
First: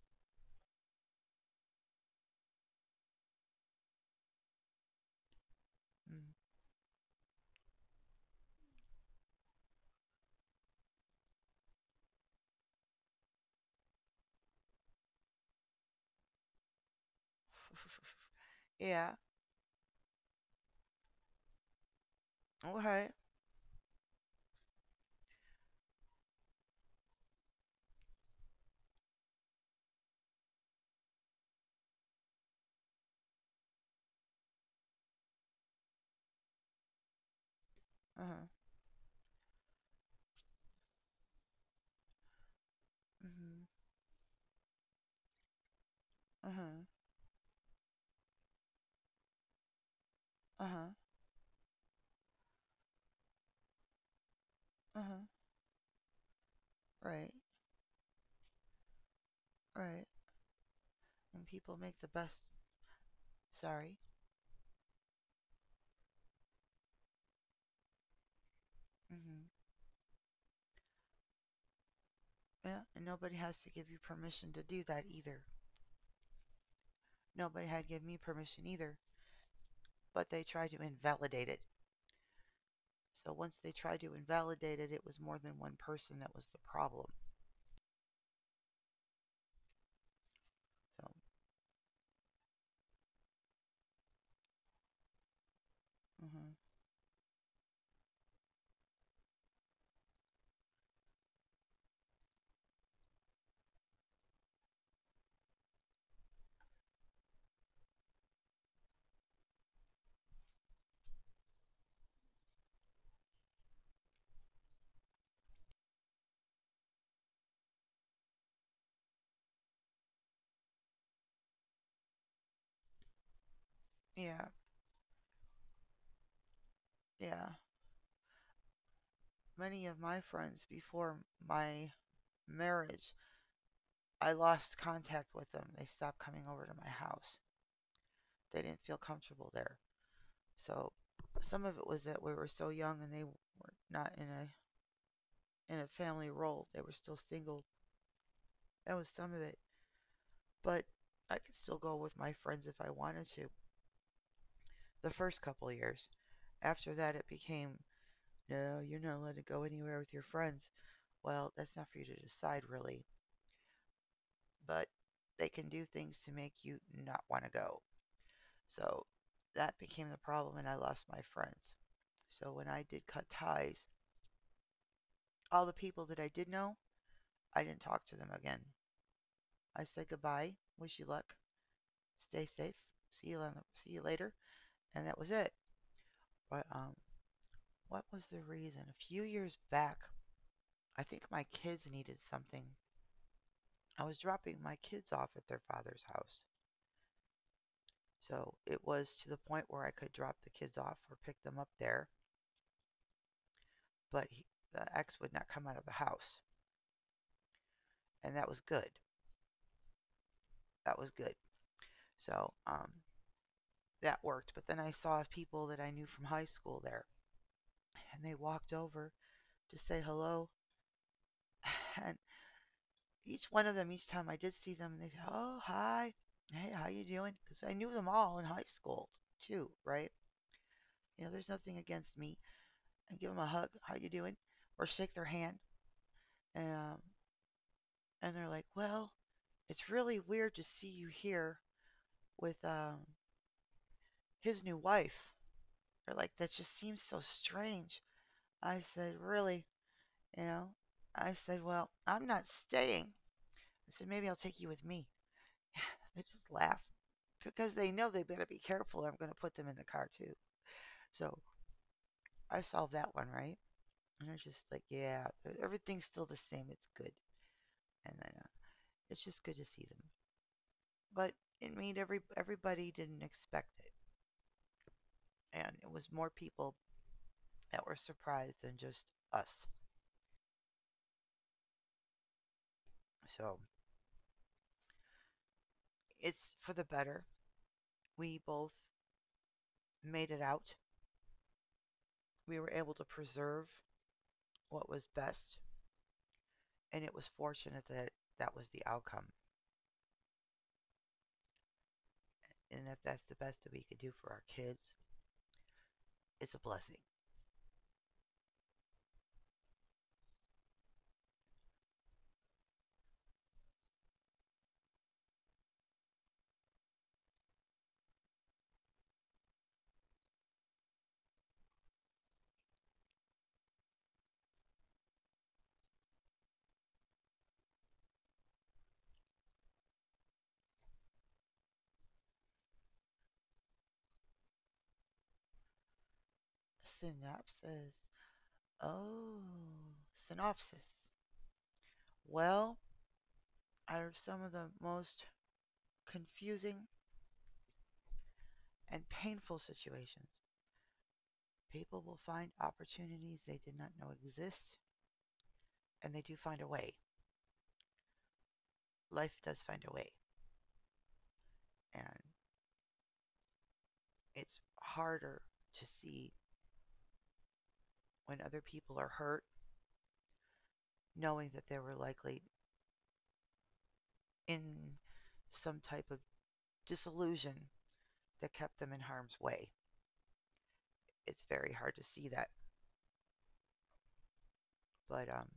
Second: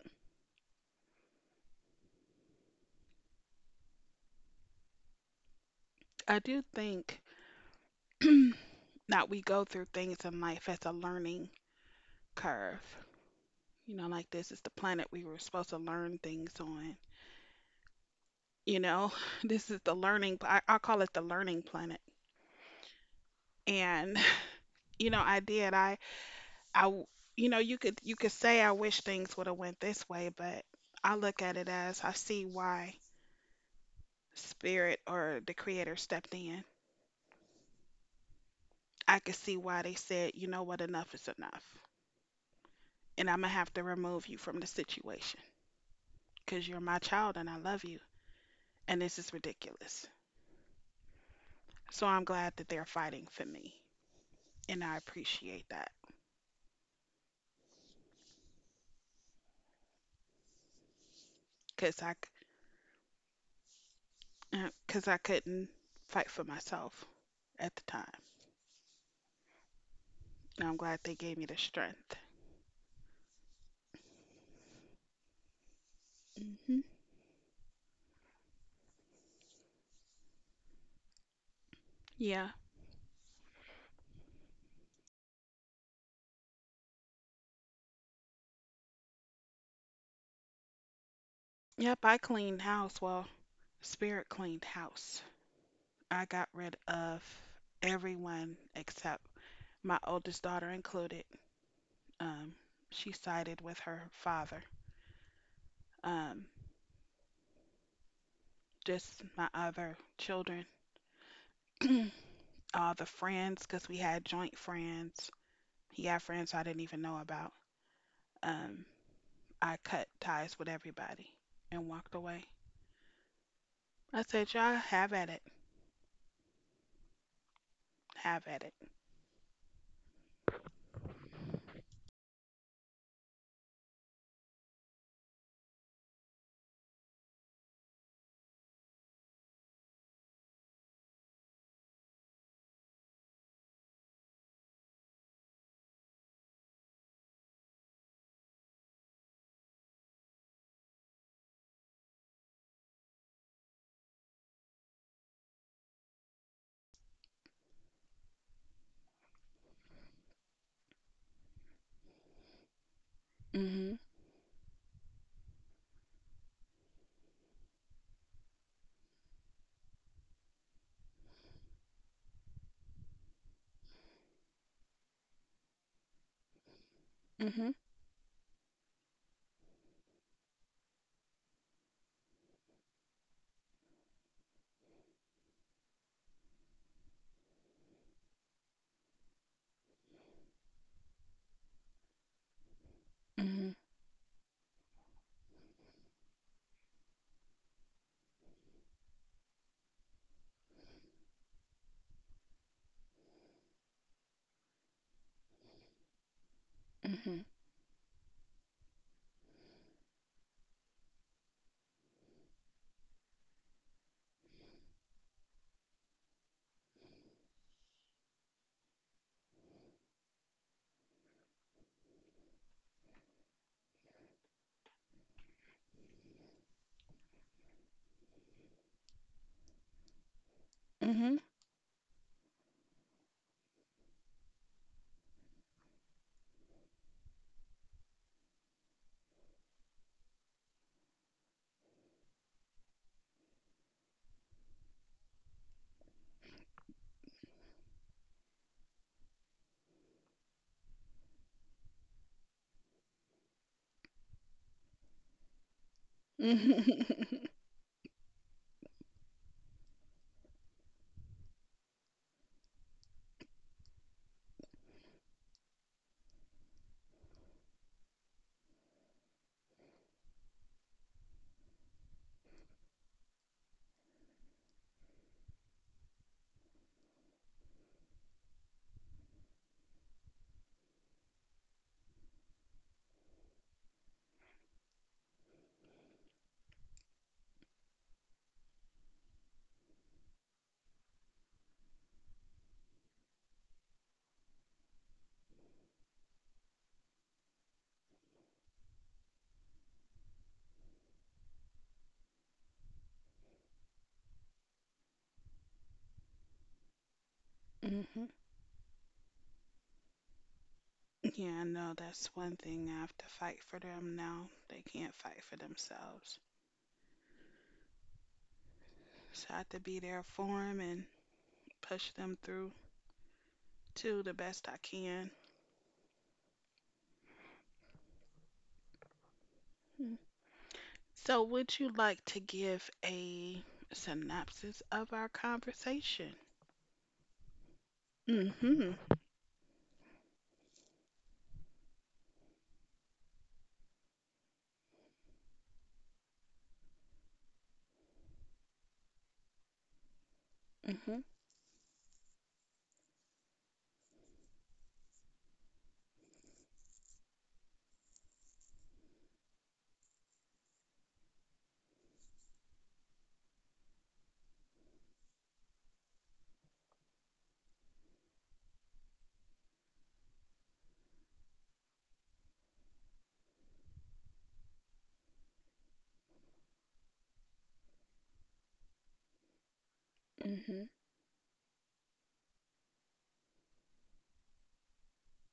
[SPEAKER 2] Mm.
[SPEAKER 1] I do think that we go through things in life as a learning curve. You know, like this is the planet we were supposed to learn things on. You know,
[SPEAKER 2] Yeah,
[SPEAKER 1] this is the learning, I call it the learning planet.
[SPEAKER 2] okay,
[SPEAKER 1] And, I did. I, you could say I wish things would have went this way, but I look at it as I see why spirit or the creator stepped in.
[SPEAKER 2] uh huh,
[SPEAKER 1] I could see why they said, you know what, enough is enough. And I'm going to
[SPEAKER 2] mm-hmm.
[SPEAKER 1] have to remove you from the situation
[SPEAKER 2] Uh
[SPEAKER 1] because
[SPEAKER 2] huh,
[SPEAKER 1] you're my child and I love you. And this is ridiculous.
[SPEAKER 2] uh huh,
[SPEAKER 1] So I'm glad that they're fighting for me. And I
[SPEAKER 2] uh huh,
[SPEAKER 1] appreciate that
[SPEAKER 2] right, right. And people make
[SPEAKER 1] because
[SPEAKER 2] the
[SPEAKER 1] I,
[SPEAKER 2] best, sorry,
[SPEAKER 1] because I couldn't fight for myself at the time.
[SPEAKER 2] mm-hmm.
[SPEAKER 1] And I'm glad they gave me the strength.
[SPEAKER 2] Yeah, and nobody has to give you permission to do that either.
[SPEAKER 1] Hmm
[SPEAKER 2] Nobody had to give me permission either, but they try to invalidate it.
[SPEAKER 1] Yeah.
[SPEAKER 2] So once they tried to invalidate it, it was more than one person that was the problem. So,
[SPEAKER 1] Yep, I cleaned house. Well, Spirit cleaned house. I got
[SPEAKER 2] hmm,
[SPEAKER 1] rid of everyone except my oldest daughter included. Um, she sided with her father. Um, just my other children, all the friends, because we had joint friends. He had friends I didn't even know about. Um, I cut ties with everybody and walked away. I
[SPEAKER 2] yeah,
[SPEAKER 1] said, y'all have at it,
[SPEAKER 2] yeah.
[SPEAKER 1] have at it.
[SPEAKER 2] Many of my friends before my marriage, I lost contact with them. They stopped coming over to my house. They didn't feel comfortable there. So some of it was that we were so young and they were not in a in a family role. They were still single. That was some of it. But I could still go with my friends if I wanted to. The first couple years. After that, it became, no, you're not allowed to go anywhere with your friends. Well, that's not for you to decide, really.
[SPEAKER 1] Mhm,
[SPEAKER 2] But they can do things to make you not want to go. So that became the problem, and I lost my friends. So when I did cut ties, all the people that I did know, I
[SPEAKER 1] mhm,
[SPEAKER 2] didn't talk to them again. I said goodbye, wish you luck, stay safe, see you, see you later, and that was it. But what was the reason? A few years back, I think my kids needed something.
[SPEAKER 1] mhm,
[SPEAKER 2] I was dropping my kids off at their father's house. So it was to the point where I could drop the kids off or pick them up there, but the ex would not come out of the house.
[SPEAKER 1] mhm,
[SPEAKER 2] And that was good. That was good. So that worked. But then I saw people that I knew from high school there, and they walked over to say hello. And each one of them, each time I did see them, they said, "Oh, hi, hey, how you doing?" Because I knew them all in high school too, right? You know, there's
[SPEAKER 1] mhm,
[SPEAKER 2] nothing against me. And give them a hug, how you doing, or shake their hand, and um, and they're like, well, it's really weird to see you here with his new wife. They're like, that just seems so strange. I said, really, you know? I said, well, I'm not staying. I said, maybe I'll take you with me. They just laugh
[SPEAKER 1] mhm.
[SPEAKER 2] because they know they better be careful. I'm going to put them in the car too. So I solved that one, right? And they're just like, yeah, everything's still the same. It's good. And then it's just good to see them. But it made everybody didn't expect it, and it was more people that were surprised than just us. So it's for the better. We both made it out. We were able to preserve what was best, and it was fortunate that that was the outcome. And if that's the best that we could do for our kids, it's a blessing.
[SPEAKER 1] Mhm. Yeah, I know that's one thing. I have to fight for them now. They can't fight for themselves, so I have to be there for them and push them through to the best I can. Mm. So, would you like to give a synopsis of our conversation?
[SPEAKER 2] Synopsis.
[SPEAKER 1] Mm-hmm.
[SPEAKER 2] Oh, synopsis. Well, out of some of the most confusing and painful situations,
[SPEAKER 1] Mm-hmm.
[SPEAKER 2] people will find opportunities they did not know exist, and they do find a way. Life does find a way. And it's harder to see when other people are hurt, knowing that they were likely in some type of disillusion that kept them in harm's way.
[SPEAKER 1] Mm-hmm.
[SPEAKER 2] It's very hard to see that. But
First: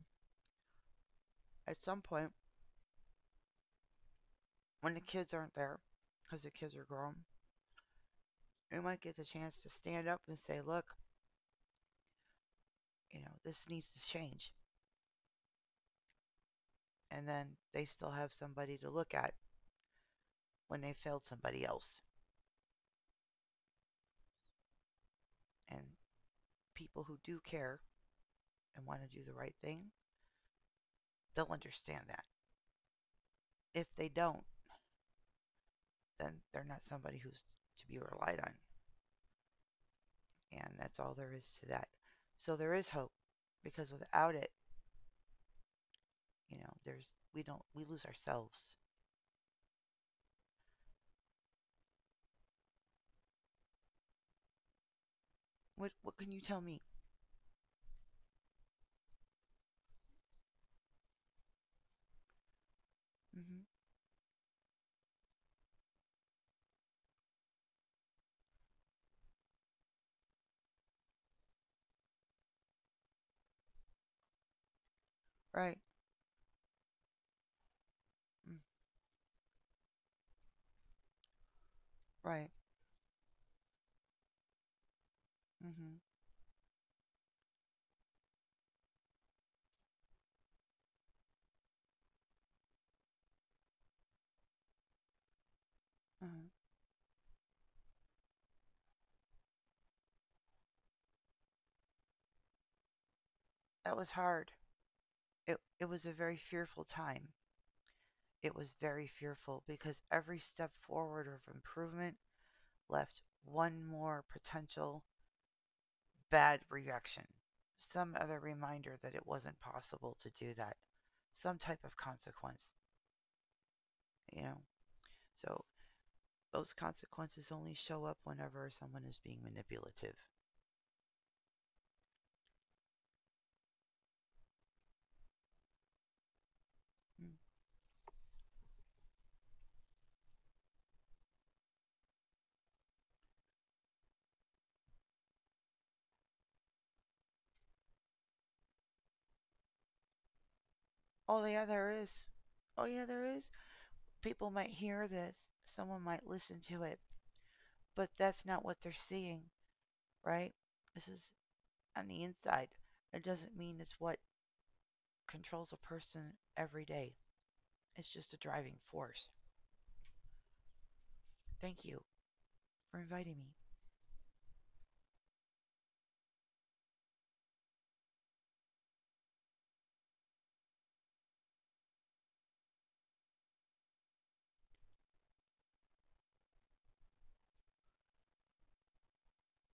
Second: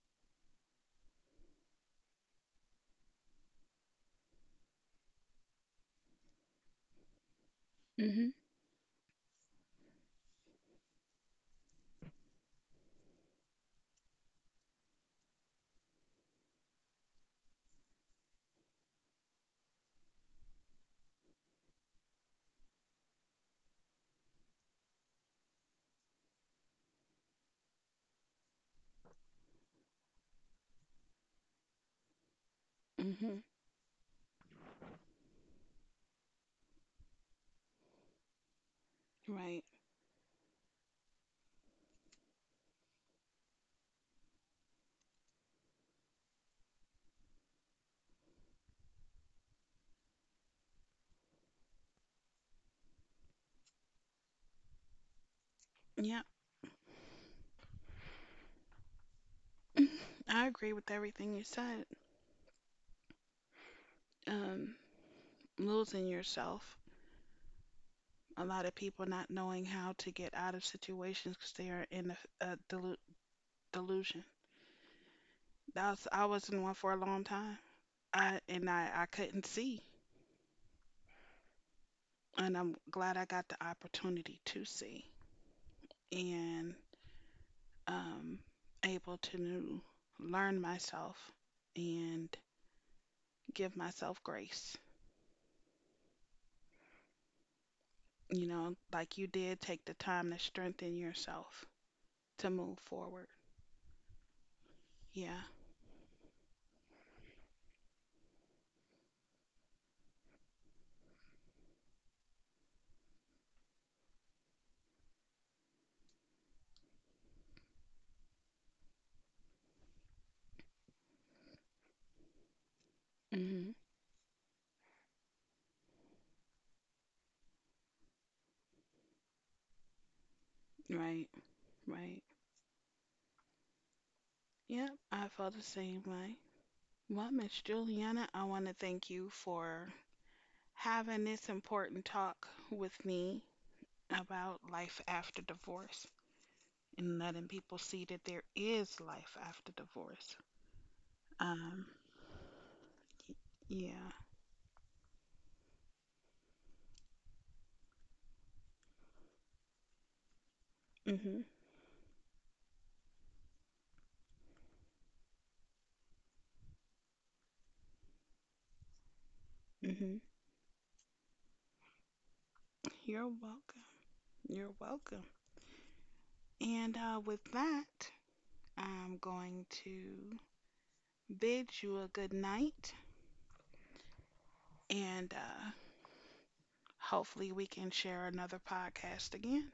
[SPEAKER 2] at some point, when the kids aren't there, because the kids are grown,
[SPEAKER 1] Mm-hmm.
[SPEAKER 2] we might get the chance to stand up and say, look, you know, this needs to change. And then they still have somebody to look at when they failed somebody else. And people who do care and want to do the right thing, they'll understand that.
[SPEAKER 1] Mm-hmm.
[SPEAKER 2] If they don't, then they're not somebody who's to be relied on.
[SPEAKER 1] Right.
[SPEAKER 2] And that's all there is to that. So there is hope because without it, you know, there's we don't we lose ourselves. What
[SPEAKER 1] Yeah.
[SPEAKER 2] can you tell me?
[SPEAKER 1] I agree with everything you said.
[SPEAKER 2] Mhm.
[SPEAKER 1] Um, losing yourself. A lot of people not knowing how to get out of situations because they are in a delusion.
[SPEAKER 2] Right.
[SPEAKER 1] That's I was in one for a long time. I
[SPEAKER 2] Mm,
[SPEAKER 1] and I I couldn't see.
[SPEAKER 2] right.
[SPEAKER 1] And I'm glad I got the opportunity to see
[SPEAKER 2] Mhm.
[SPEAKER 1] and um, able to learn myself and give myself grace.
[SPEAKER 2] Mhm.
[SPEAKER 1] You know, like you did take the time to strengthen yourself to move forward.
[SPEAKER 2] That was hard.
[SPEAKER 1] Yeah.
[SPEAKER 2] It was a very fearful time. It was very fearful because every step forward of improvement left one more potential bad reaction, some other reminder that it wasn't possible to do that, some type of consequence,
[SPEAKER 1] hmm
[SPEAKER 2] you know. So those consequences only show up whenever someone is being manipulative.
[SPEAKER 1] Right. Right. Yep. I felt the same way. Well,
[SPEAKER 2] Mm.
[SPEAKER 1] Miss Juliana, I want to thank you for having this important talk with me about life after divorce, and letting people see that there is life after divorce.
[SPEAKER 2] Oh, yeah,
[SPEAKER 1] Um,
[SPEAKER 2] there is. Oh, yeah, there is.
[SPEAKER 1] yeah.
[SPEAKER 2] People might hear this, someone might listen to it, but that's not what they're seeing, right? This is
[SPEAKER 1] Mhm.
[SPEAKER 2] on the inside. It doesn't mean it's what controls a person every day, it's just a driving force.
[SPEAKER 1] Mhm.
[SPEAKER 2] Thank you for
[SPEAKER 1] You're
[SPEAKER 2] inviting me.
[SPEAKER 1] welcome. You're welcome. And with that, I'm going to bid you a good night, and hopefully we can share another podcast again.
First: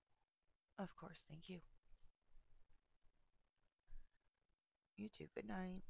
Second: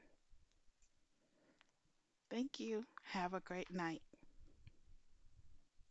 [SPEAKER 2] Of course, thank you.
[SPEAKER 1] Thank you. Have a great night.
[SPEAKER 2] You too. Good night.